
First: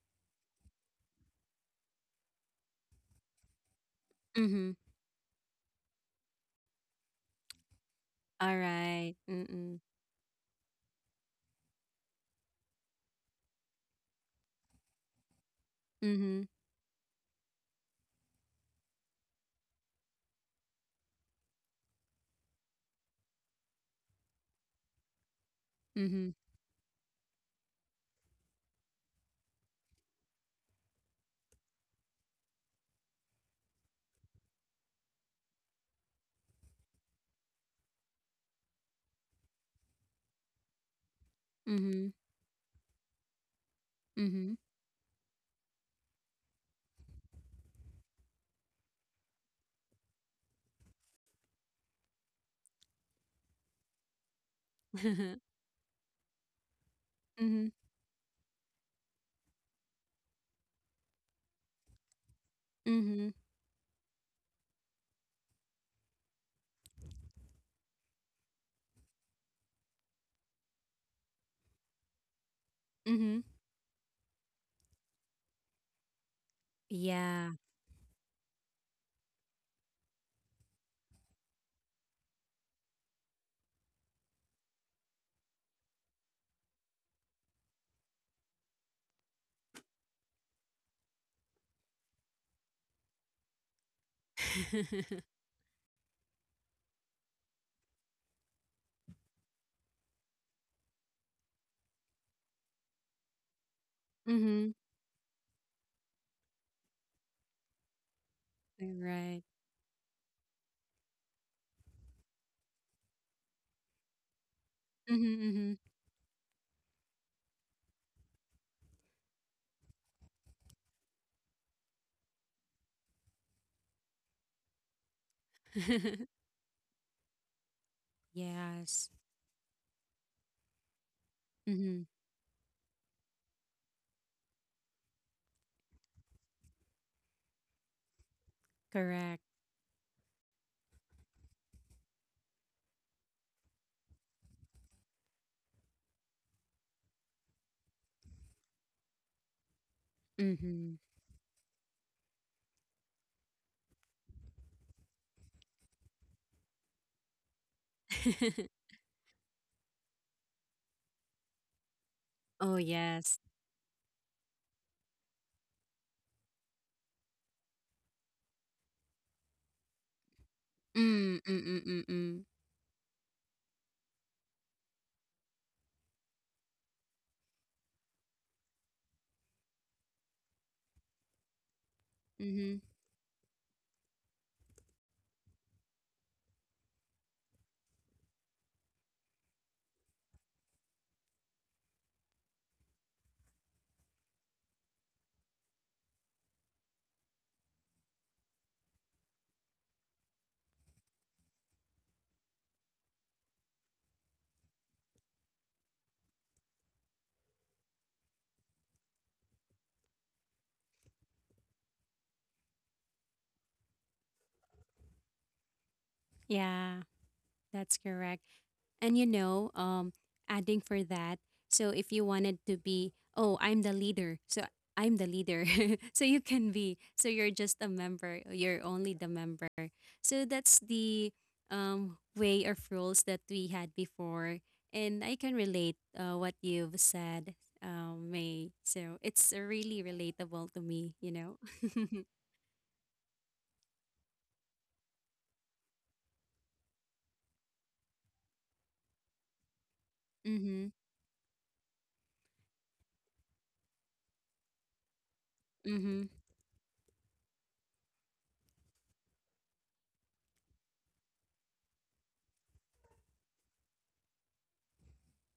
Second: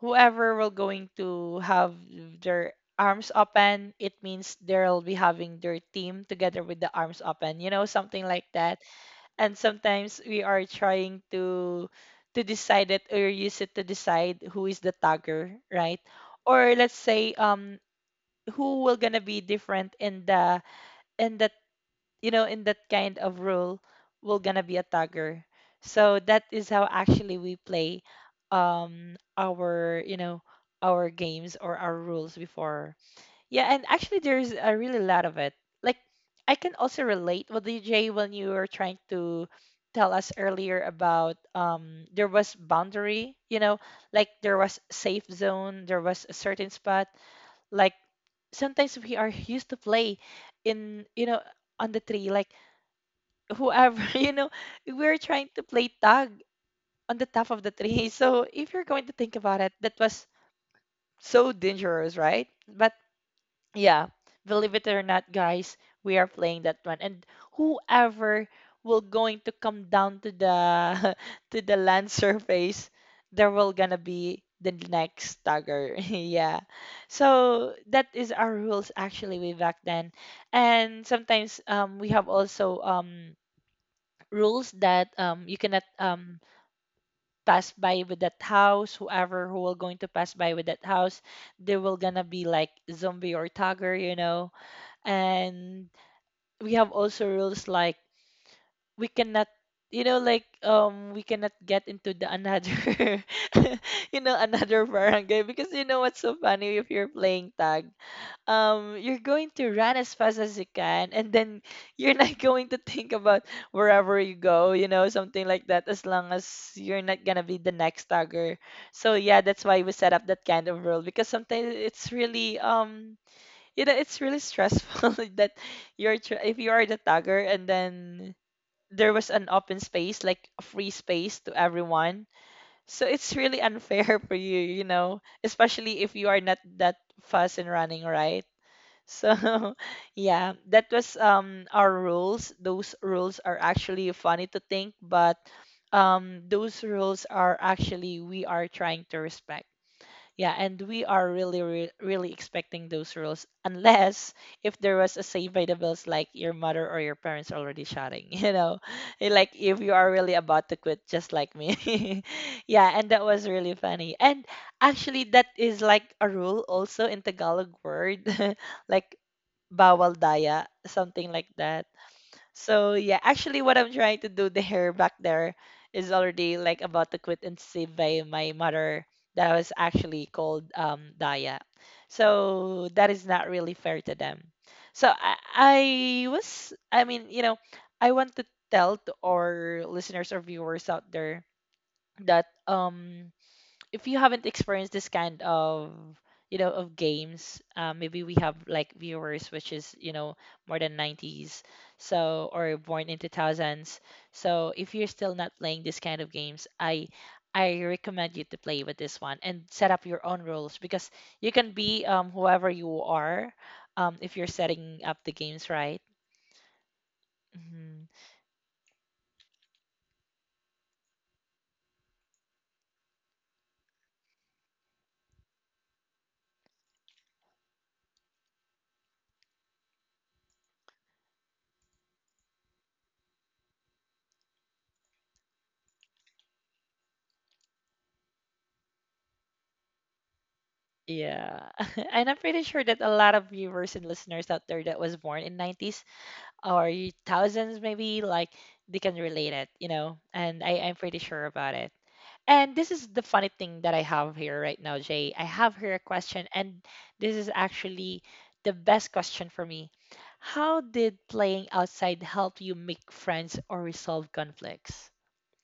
whoever will going to have their arms open, it means Mhm. they'll be having their team together with the arms open, you know, something like All that. right. And Mm-mm. sometimes we are trying to decide it, or use it to decide who is the tagger, right? Mhm. Or let's say who will gonna be different in the in the you know, in that kind of role, are gonna be a tagger. So Mhm. that is how actually we play our, you know, our games or our rules before. Yeah, and actually there's a really lot of it. Like I can also relate with DJ when you were trying to tell us earlier about there was boundary, you know, like Mhm. there was safe zone, there was a certain spot. Like sometimes we are used to play in, you know, on the tree, like whoever, (laughs) you know, we're Mhm. trying to play tag on the top of the Mhm. tree. So if you're going to think about it, that was so dangerous, right? But Mhm. yeah, believe it or not, guys, we are playing that one. And whoever will going to come down to the (laughs) to the land surface, Mhm. there (laughs) will gonna be the next tagger. (laughs) Yeah. Yeah. So that is our rules actually way back then. And sometimes we have also rules that you cannot pass by with that house. Whoever who will going to pass by with that house, they will gonna be like zombie or tiger, you know. (laughs) And we have also rules like we cannot, you know, like we cannot get into the another (laughs) you know, Mhm. another barangay, because you know what's so funny if you're playing tag, All you're right. going to run as fast as you can, and then you're not (laughs) going to think about wherever you go, you know, something like Mhm. that, as long as you're not going to be the next tagger. So yeah, that's why we set up that kind of rule, because sometimes it's really you know, it's really stressful (laughs) that Mhm. (laughs) If you are the tagger, and then there Yes. was an open space like a free space to Mhm. everyone, so it's really unfair (laughs) for you, you know, especially if you are not that fast in running, right? So Correct. (laughs) yeah, that was our rules. Those rules are actually funny to think, but those rules are actually we are trying to respect. Yeah, and we Mhm. are really, really expecting those rules, unless if there was a save by the bells, like your mother or your parents already shouting, (laughs) you know, (laughs) eh, like if you are really about to quit, just like me. (laughs) Oh, Yeah, and that yes. was really funny. And actually, that is like a rule also in Tagalog word, (laughs) like bawal daya, something Mm, like mm, that. mm, mm, mm. So yeah, actually what I'm trying to do the hair back there is already like about to quit and save by my mother, that I was actually called Daya. Mm-hmm. So that is not really fair to them. So I was, I mean, you know, I want to tell to our listeners or viewers out there that if you haven't experienced this kind of, you know, of games, maybe we have like viewers which is, you know, more than 90s, so or born in 2000s. So if you're still not playing this kind of games, I recommend you to play with this one and set up your own rules, because you can be whoever you are, if you're setting up the games, right? Yeah, that's Mhm. correct. And you know, adding for that, so if you wanted to be, oh, I'm the leader, so I'm the leader, (laughs) so you can be, so you're just a member, you're only the member. So that's the way of rules that we had before, and I can relate what you've said, May. So it's really relatable to me, you know. Yeah. (laughs) (laughs) And I'm pretty sure that a lot of viewers and listeners out there that was born in 90s or thousands maybe, like they can relate it, you know. And Mm-hmm. I'm pretty sure about it. And this is the funny thing that I have here right now, Jay. I have here a Mm-hmm. question, and this is actually the best question for me. How did playing outside help you make friends or resolve conflicts?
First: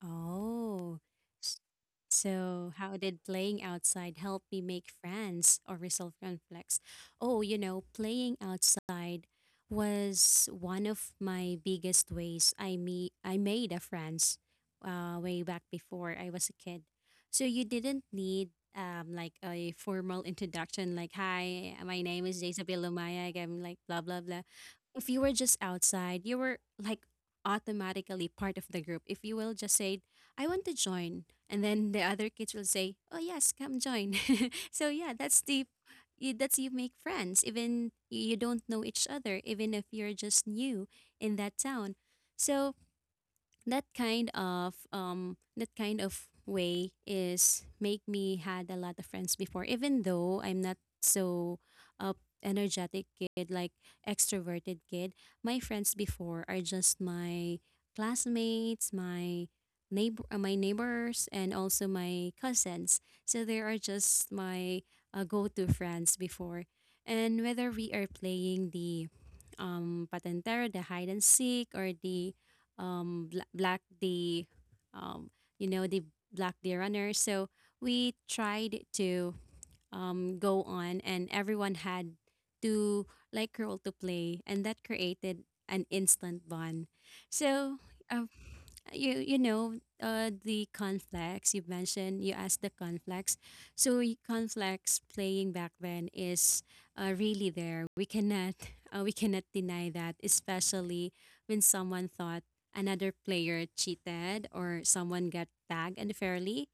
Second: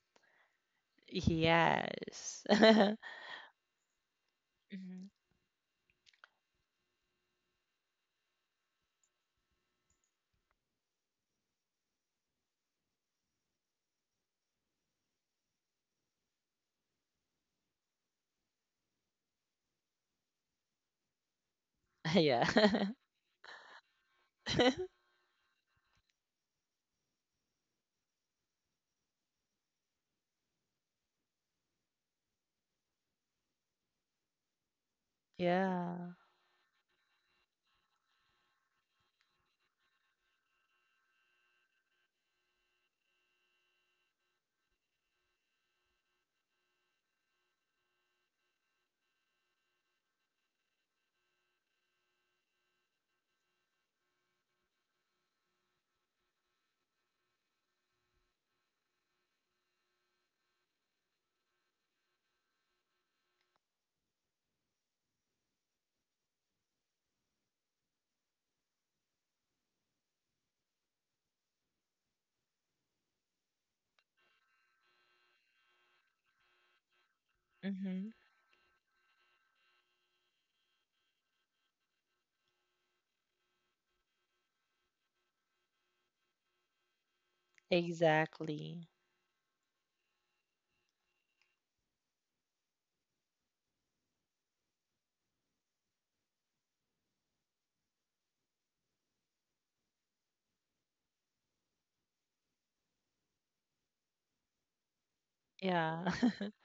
Oh, s- Yes. (laughs) so how did playing outside help me make Mhm. friends or resolve conflicts? Oh, you know, playing outside was one of my biggest ways I made a friends way back before I was a kid. So you didn't need a formal introduction like, hi, my (laughs) name is Jezabel Yeah. Lumayag. I'm like blah blah blah. If (laughs) you were just outside, you were like automatically part of the group. If you will just say, I want to join, and then the other kids will say, "Oh yes, come join." (laughs) So yeah, that's the Yeah. you, that's you make friends even you don't know each other, even if you're just new in that town. So that kind of way is make me had a lot of friends before, even though I'm not so uh, energetic kid, like extroverted kid. My friends before are just my classmates, my neighbor my neighbors, and also my cousins. So they are just my go-to friends before. And whether we are playing the patentero, the hide and seek, or the black the um you know they black the runner, so we Hmm. tried to go on, and everyone had to, like, role to play, and that created an instant bond. So uh, Exactly. The conflicts you mentioned, you asked the conflicts. So conflicts playing back then is really there. We cannot (laughs) we cannot deny that, especially when someone thought another player cheated or someone got tagged Yeah. unfairly.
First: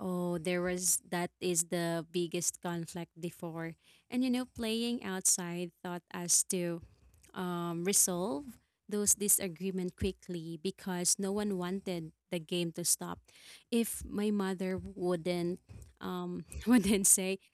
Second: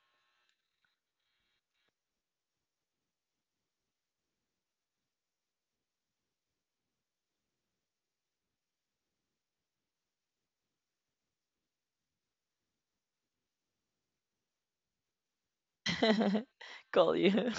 Oh, there was that is the biggest conflict before. And you know, playing outside taught us to resolve those disagreement quickly because no one wanted the game to stop. If my mother wouldn't (laughs) (laughs) wouldn't Call say, you.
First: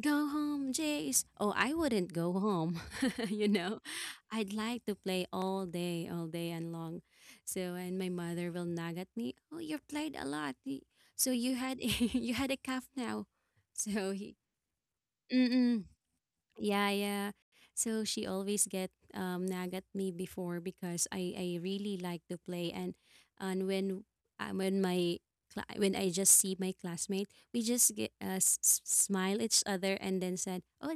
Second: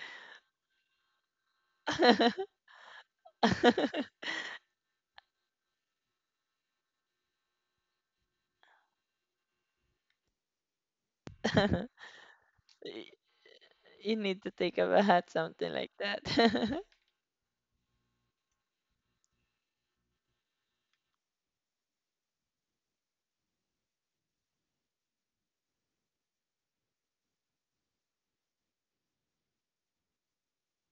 "Go home, Jace," oh, I wouldn't go (laughs) home. (laughs) you know, (laughs) I'd like to play all day and long. So, and my mother will nag at me, "Oh, you've played a lot. So you had (laughs) you had a calf Y- now." So you he. need to take a bath, something Mm-mm. like that. Yeah, yeah. So she always get nag at me before because I really like to play. And and when uh, when my cla- when I just see my classmate, we just get smile each other, and then said, "Oh,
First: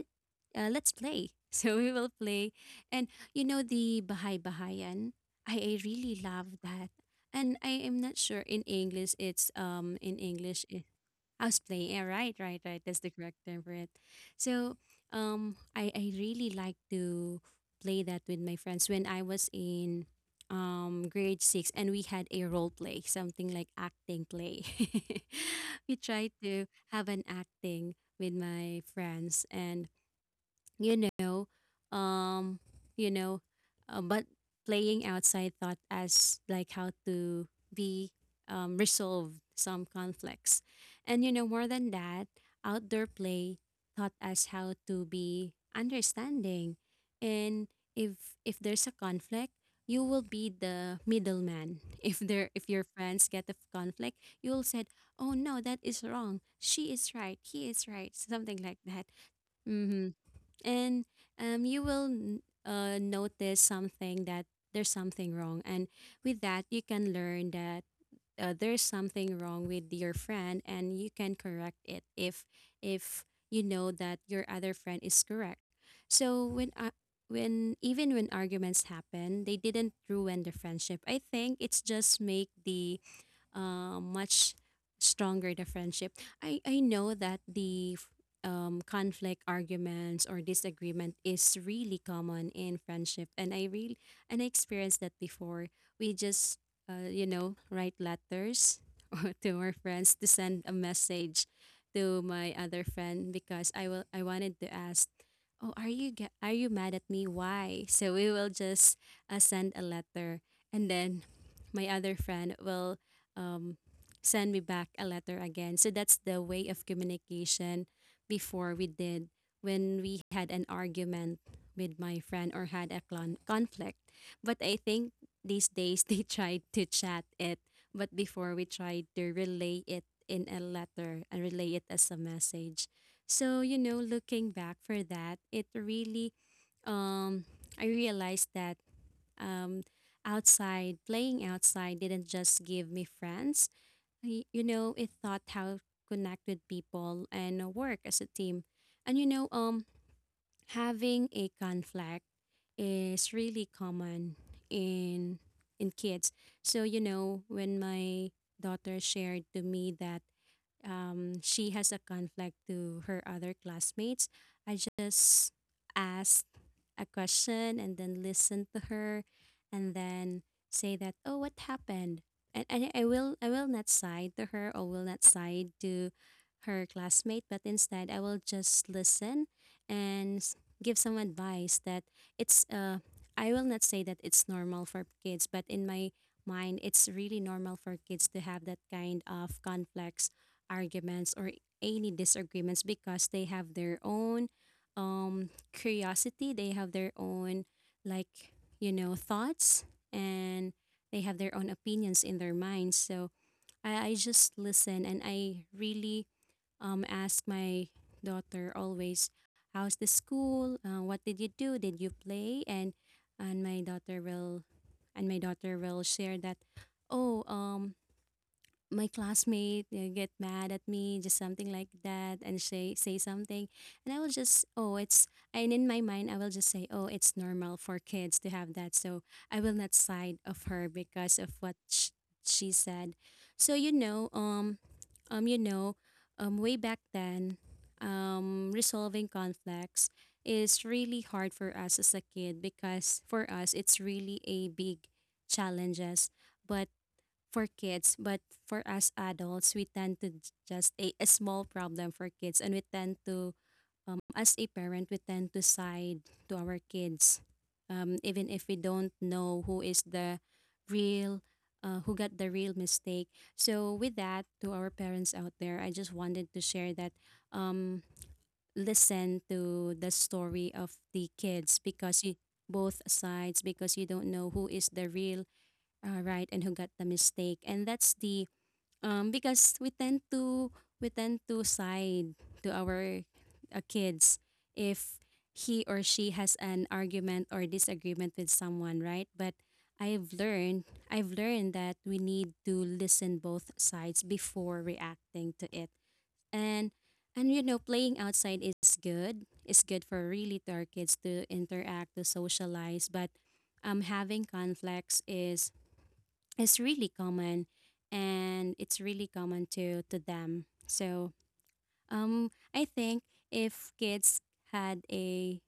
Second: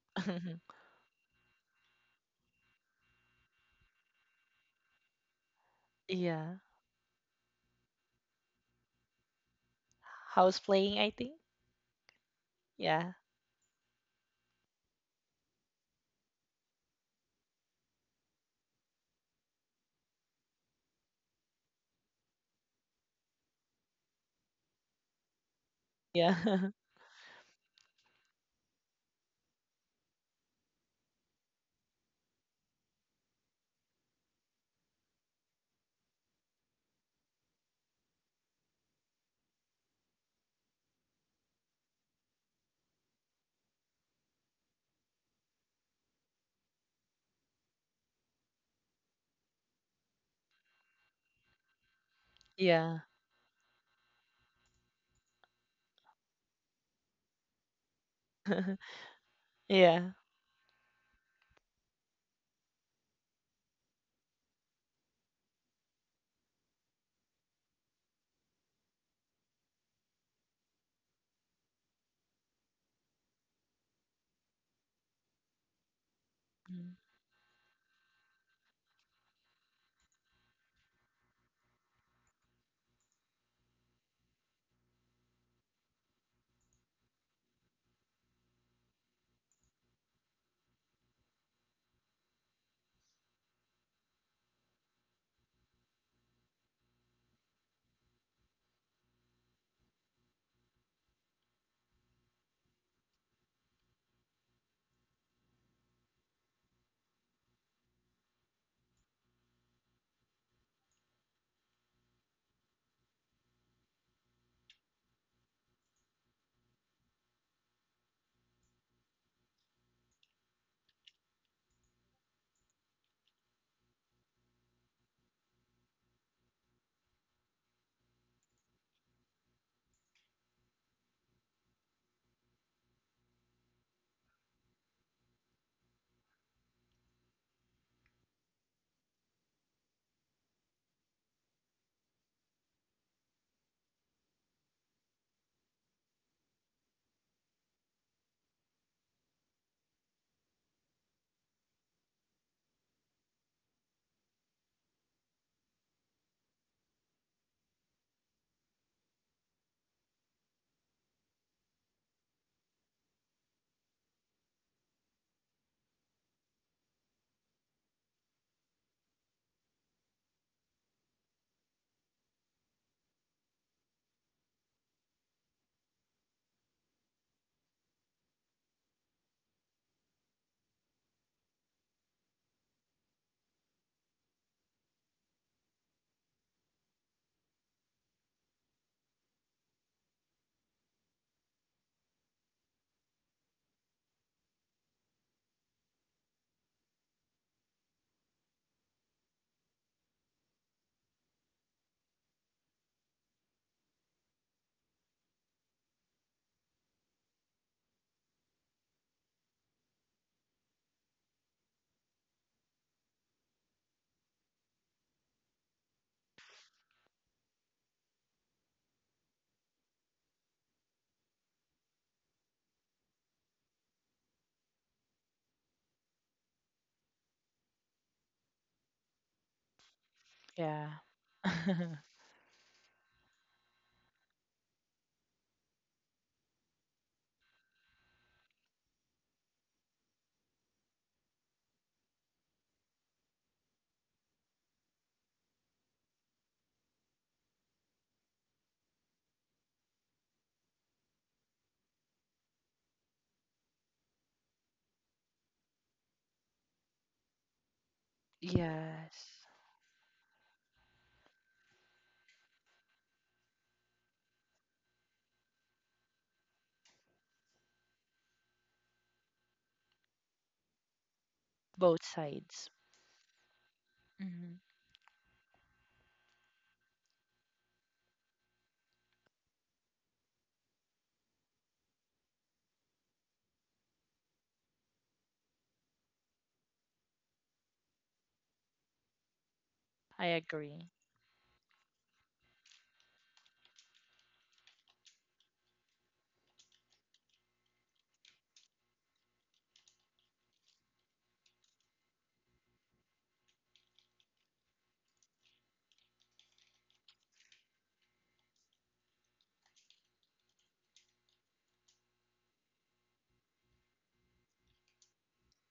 (laughs) let's play." (laughs) So we will play. And you know the Bahay Bahayan, I really Yeah. love that. And I am not sure in English it's in House English playing, I think. Houseplay. Yeah, right, right, right. That's the Yeah. correct term for it. So, I really like to play that with my friends when I was in grade six, and we had a role play, something like acting play. (laughs) We tried Yeah. to (laughs) have an acting with my friends, and you know um you know but playing outside thought as like how to be, resolve some conflicts. And more than that, outdoor play taught us how to be understanding. And if there's a conflict, you will be the middleman. (laughs) If there, if your Yeah. friends get a conflict, you'll said, "Oh no, that is wrong, she is right, he is right," something (laughs) like that. Yeah. Mm-hmm. And you will notice something, that there's something wrong, and with that you can learn that there's something wrong with your friend, and you can correct it if if you know that your other friend is correct. So Mm, when even when arguments happen, they didn't ruin the friendship. I think it's just make the, much stronger the friendship. I know that the conflict, arguments, or disagreement is really common in friendship, and I experienced that before. We just write letters (laughs) or to our friends to send a message to my other friend because I wanted to ask, "Oh, are you are you mad at me? Why?" So we will just send a letter, and then my other friend will, um, send me back a letter again. So that's the way of communication before we did when we had an argument with my friend or had a conflict. But I think these days (laughs) they tried to chat it, but before we tried to relay it in a letter and relay it as a message. So, looking back for that, it really um I realized that, um, playing outside didn't just give me friends. Y- You know, it taught how to connect with people and work as a team. And having a conflict is really common in kids. So you know, when my daughter shared to me that, she has a conflict to her other classmates, I just asked a question and then listen to her, and then say that, "Oh, what happened?" And I will not side to her or will not side to her classmate, but instead I will just listen and give some advice that it's I will not say that it's normal for kids, but in my mind it's really normal for kids to have that kind of complex arguments or any disagreements because they have their own, um curiosity, they have their own, like, thoughts, and they have their own opinions in their minds. So I just listen, and I really, ask my daughter always, how's the school? What did you do? Did you play? And and my daughter will and my daughter will share that, "Oh, my classmate, you know, get mad at me," just something like that, and say something. And I will just, "Oh, it's," and in my mind I will just say, "Oh, it's normal for kids to have that." So I will not side of yeah. her because of what (laughs) she said. So um you know way back then, resolving conflicts is really hard for us as a kid, because for us it's really a big challenges. But for kids, but for us adults, we tend to just a small problem for kids, and we tend to, as a parent, we tend to side to our kids, even if we don't Yes. know real, who got the real mistake. So with that, to our parents out there, I just wanted to share that, um, listen to the story of the kids Both because you sides. both sides, because you don't know Hmm. who is the real, all right, and who got the mistake. And that's the because we tend to, side to our kids if he or she has an argument or disagreement with someone, right? But I I've agree. learned I've learned that we need to listen both sides before reacting to it. And and playing outside is good. It's good for really to our kids to interact, to socialize, but having conflicts is really common, and it's really common to them. So I think if kids had a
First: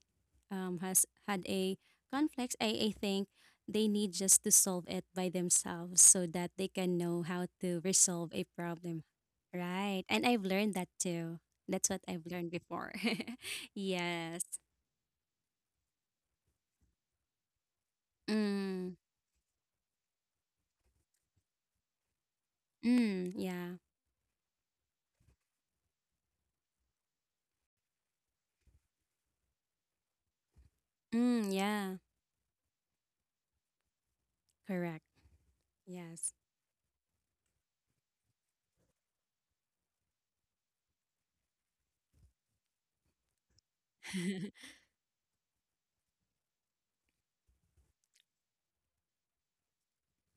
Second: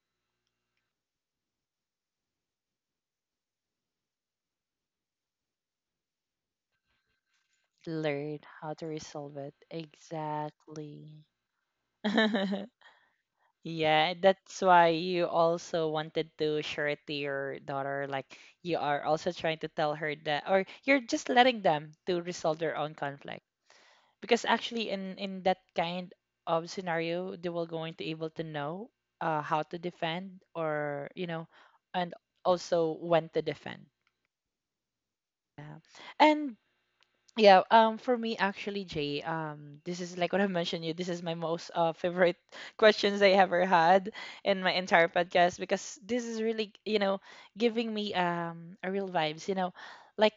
has had a conflict, I think they need just to solve it by themselves so that they can know how to resolve Learn a how to problem, resolve it. right? And I've learned that Exactly. too, that's what I've learned (laughs) before. (laughs) Yeah, Yes. that's why you also wanted to share it to your daughter. Like you Mm, are also trying to tell her that, or you're just letting them to resolve their own mm, conflict. yeah. Because actually, in that kind of scenario, they will going to able to know how to defend, or you know, Mm, yeah. and also when to defend. Correct. Yeah. Yes. And yeah, for me actually, Jay, this is like what I mentioned you. This is my most favorite (laughs) questions I ever had (laughs) in my entire podcast, because this is really, you know, giving me a real vibes. You know, like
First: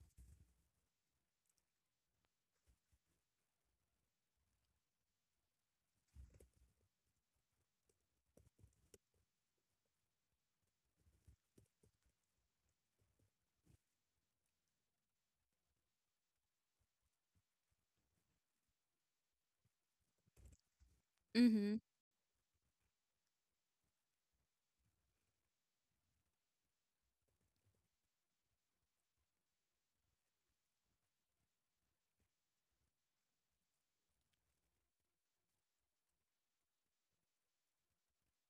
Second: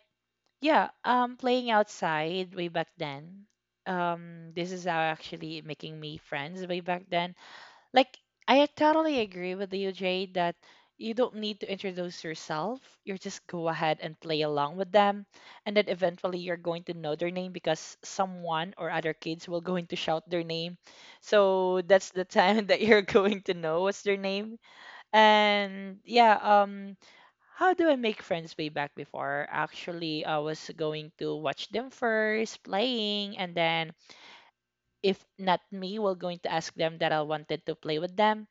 yeah, playing outside way back then. This is how actually making me friends way back then. Like I totally agree with you, Jay, that you don't need to introduce yourself. You just go ahead and play along with them, and then eventually you're going to know their name because someone or other kids will going to shout their name. Mm-hmm. So that's the time (laughs) that you're going to know what's their name. And yeah, how do I make friends way back before? Actually, I was going to watch them first playing, and then if not me, we're going to ask them that I wanted to play with them.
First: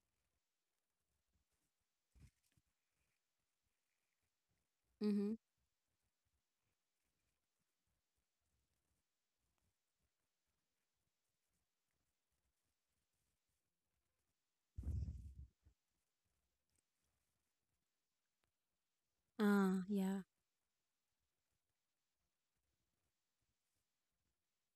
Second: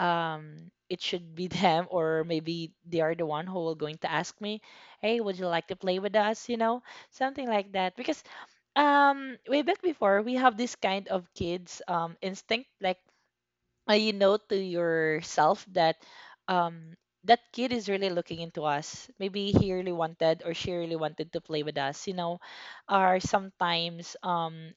It should be (laughs) them, or maybe they are the one who will going to ask me, hey, Mm-hmm. would you like to play with us, something like that. Because way back before, we have this kind of kids instinct, like you know to yourself that um that kid is really looking into us. Maybe he Ah, really yeah. wanted, or she really wanted to play with us, you know. Or sometimes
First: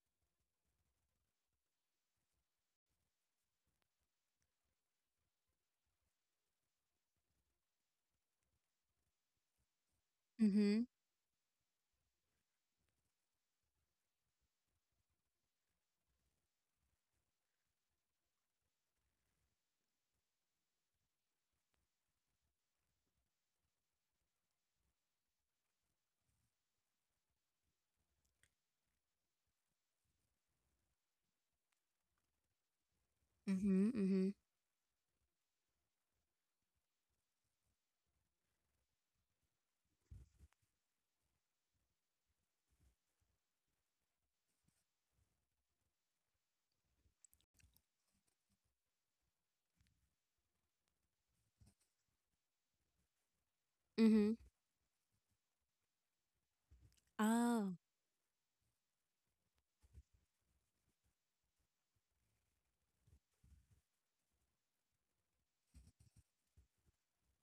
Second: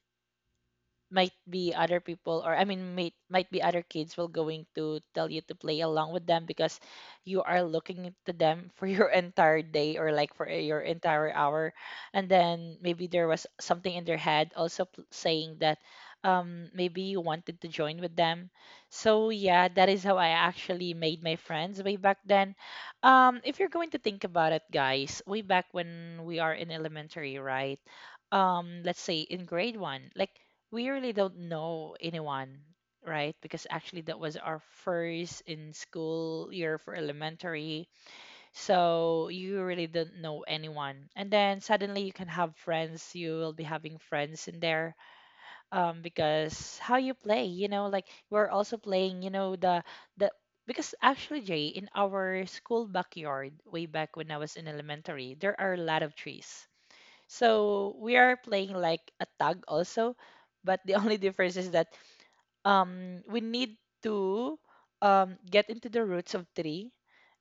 might be other people, or I mean, might be other kids will going to tell you to play along with them, because you are looking to them (laughs) for your entire day, or like for your Mhm. entire hour. And then maybe there was something in their head also saying that maybe you wanted to join with them. So yeah, that is how I actually made my friends way back then. If you're going to think about it, guys, way back when we are in elementary, right? Let's say in grade 1, like, we really don't know anyone, right? Because Mhm. actually, that Mhm. was our first in school year for elementary. So you really don't know anyone. And then suddenly you can have friends. You will be having friends in there, because how you play, you know, like we're also playing, you know, the, because actually, Jay, in our school backyard, way back when I Mhm. was in elementary, there are a lot of trees. Oh. So we are playing like a tag also, but the (laughs) only difference is that we need to get into the roots of tree,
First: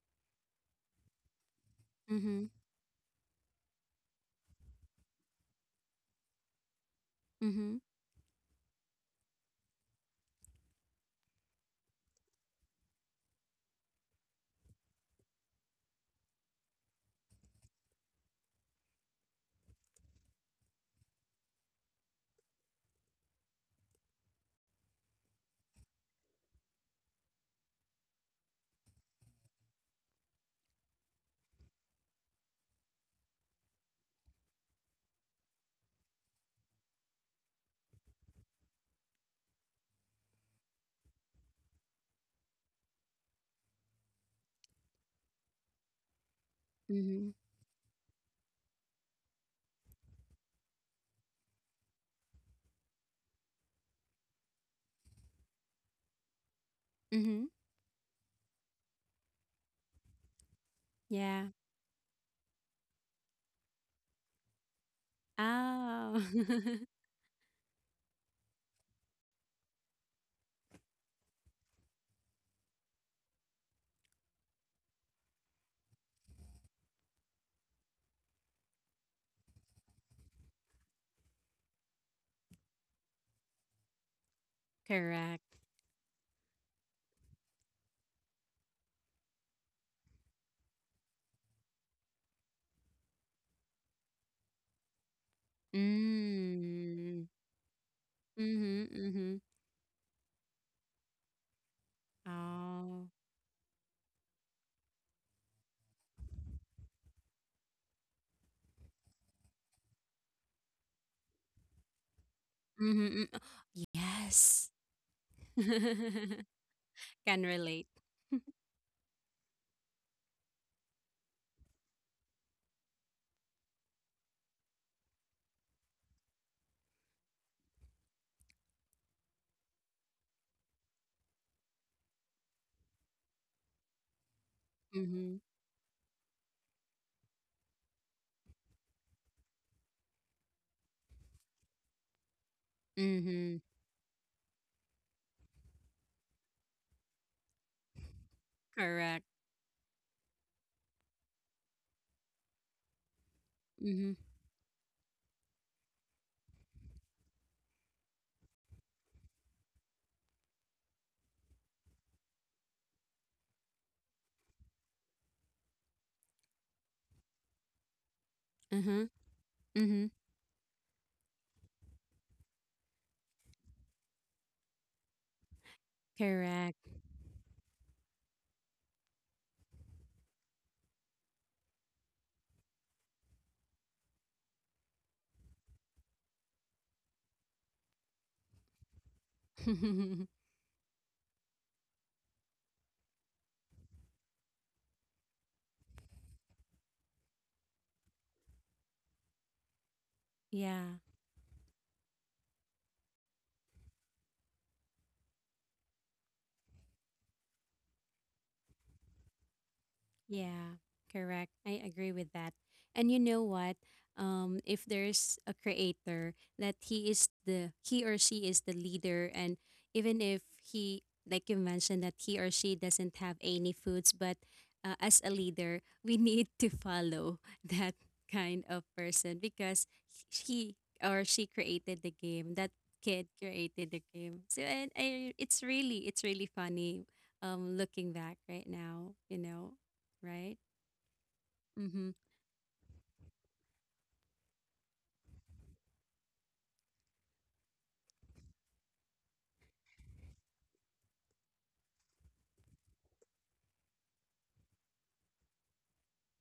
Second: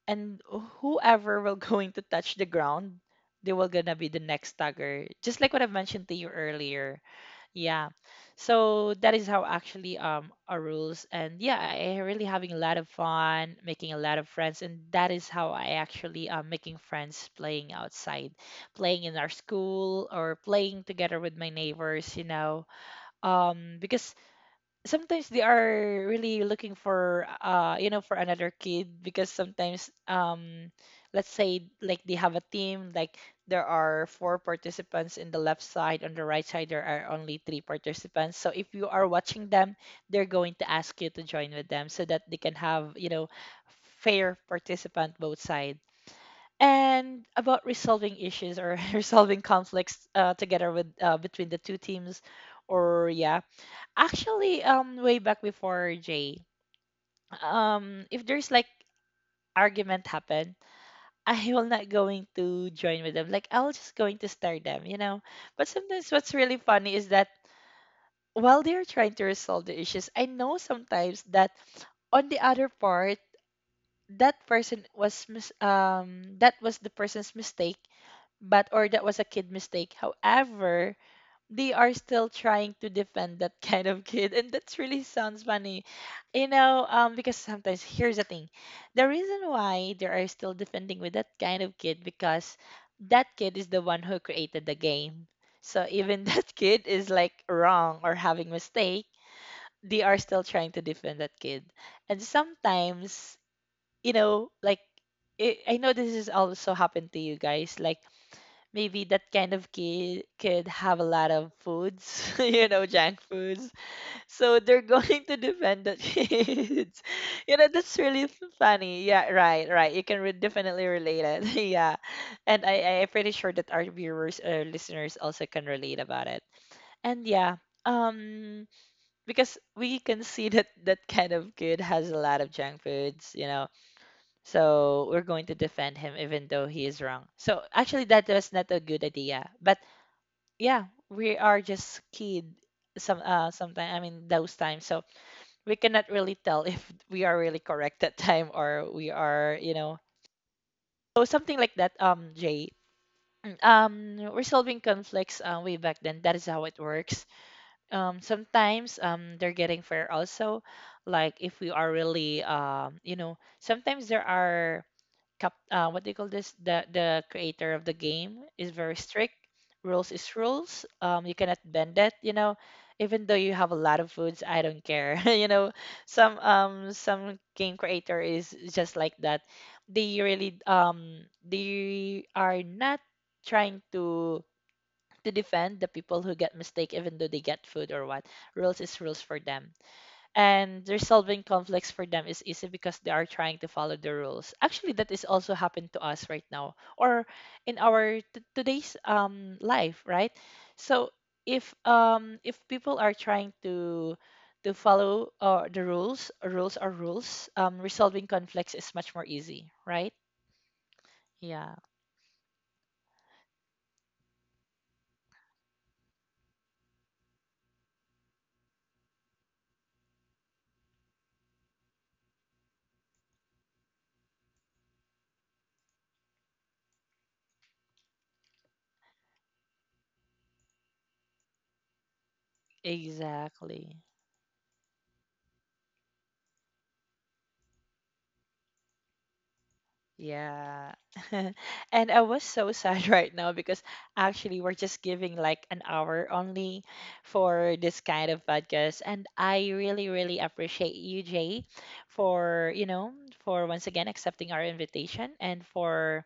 and whoever will (laughs) going to touch the Mhm. ground, they will gonna be the next tagger, just like what I've mentioned to you earlier. Mhm. Yeah. So that is how actually our rules. And yeah, I really having a lot of fun making a lot of friends, and that is how I actually making friends, playing outside, playing in our school, or playing together with my neighbors, you know. Because sometimes they are really looking for you know, for another kid, because sometimes let's say like they have a team, like there are four participants in the left side, on the right side there are only three participants. So if you are watching them, they're going to ask you to join with them so that they can have, you know, fair participant both sides. And Mhm. about resolving issues, or (laughs) resolving conflicts, together with between the two teams. Or yeah, actually, way back before, Jay, Mhm. If there's like argument happen, I Yeah. will not going to join with them, like I'll just going to stare them, you know. But sometimes Oh. what's really (laughs) funny is that while they're trying to resolve the issues, I know sometimes that on the other part, that person was that was the person's mistake, but or that was a kid mistake. However, they are still trying to defend that (laughs) kind of kid, and that's really sounds Correct. funny, you know. Because sometimes here's the thing, the reason why they are still defending with that kind of kid, because that kid is the one who created the game. So even (laughs) that kid is Mm. like wrong or having Mhm. mistake, Mhm. they are still trying to defend that kid. And Oh. sometimes, you know, like. I know this is also happened to you guys. Like maybe that kind of kid could have a lot of foods, (laughs) you know, junk Mhm. Mm. foods. So Yes. they're (laughs) going to defend the (laughs) (laughs) kids. Can You know, relate. that's really funny. Yeah, right, right. You can definitely relate it. (laughs) Yeah. And I'm pretty sure that our viewers or listeners also can relate about it. And yeah. Um, because we can see that that kind of kid has a lot of junk foods, you know, so we're Mhm. going to defend him even though he is wrong. So actually that was not a good idea. But yeah, we are just kid. Some Mhm. sometime, I mean, those times. So we cannot really tell if we are really correct that time, or we Correct. are, you know. So something like that, Jay. (clears throat) Mhm. Resolving conflicts way back then, that is how it works. Sometimes they're getting fair also, like if we are really you know, sometimes there are cap what do you call this, the creator of the game is very Uh-huh. strict. Rules Mhm. is rules. You cannot bend it, you know, even though you have a lot of foods, I don't care, (laughs) you know. Some Correct. Some game creator is just like that. They really they are not trying to defend the people who get mistake, even though they get food or what. Rules is rules for them. (laughs) And resolving conflicts for them is easy because they are trying to follow the rules. Actually, that is also happened to us right now, or in our today's life, right? Yeah. So if people are trying to follow the rules, rules are rules. Resolving conflicts is much more easy, right? Yeah, correct. I Yeah, agree with that. And you know what? If there's a creator that he or she is the leader, and even if he, like you mentioned, that he or she doesn't have any foods, but as a leader, we (laughs) need to follow (laughs) that kind of person because he or she created the game. That kid created the exactly. game. So and it's really funny. Looking back right now, you know, right? Yeah. (laughs) Mm-hmm. And I was so sad (laughs) right now because actually we're just giving like an hour only for this kind of podcast. And I really, really appreciate you, Jay, for, you know, for once again accepting our invitation, and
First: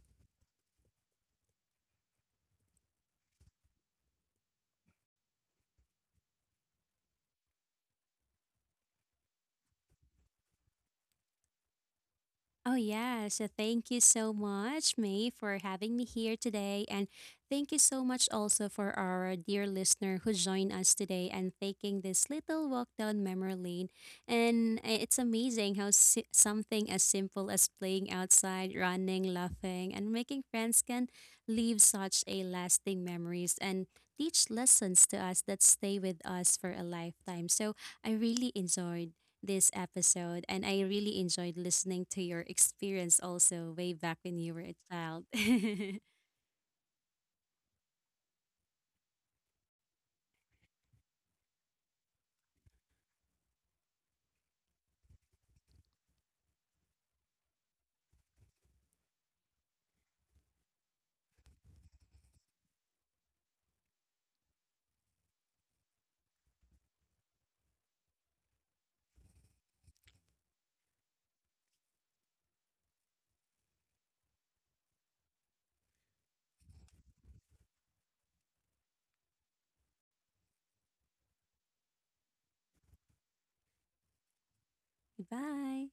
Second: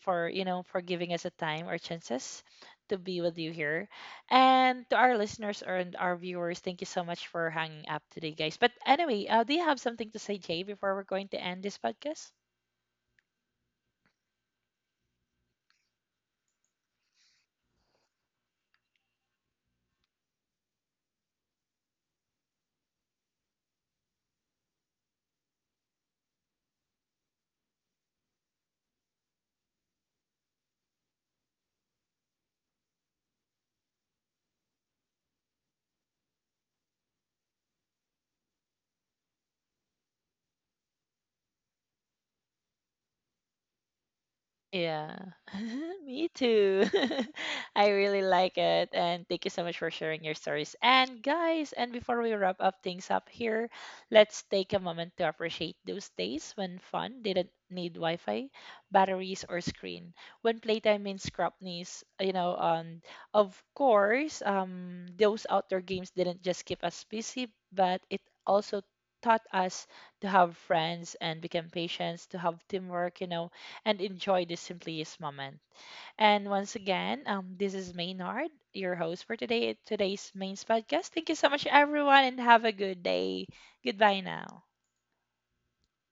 for, you know, for giving us a time or chances to be with you here. And to our listeners and our viewers, thank you so much for hanging up today, guys. But anyway, do you have something to say, Jay, before we're going to end this podcast? Oh, yeah. So thank you so much, May, for having me here today. And thank you so much also for our dear listener who joined us today and taking this little walk down memory lane. And it's amazing how something as simple as playing outside, running, laughing, and making friends can leave such a lasting memories and teach lessons to us that stay with us for a lifetime. So I really enjoyed this episode, and I really enjoyed listening to your experience also way back when you were a Yeah, child. (laughs) (laughs) me too. (laughs) I really like it. And thank you so much for sharing your stories. And guys, and before we wrap up things up here, let's take a moment to appreciate those days when fun didn't need Wi Fi, batteries, or screen. When playtime means scrapneys, you know, and of course, those outdoor games didn't just keep us busy, but it also taught us to have friends, and become patients, to have teamwork, you know, and enjoy this simplest moment. And once again, this is Maynard, your host for today's main podcast. Thank you so much, everyone, and have a good day. Goodbye now. Bye.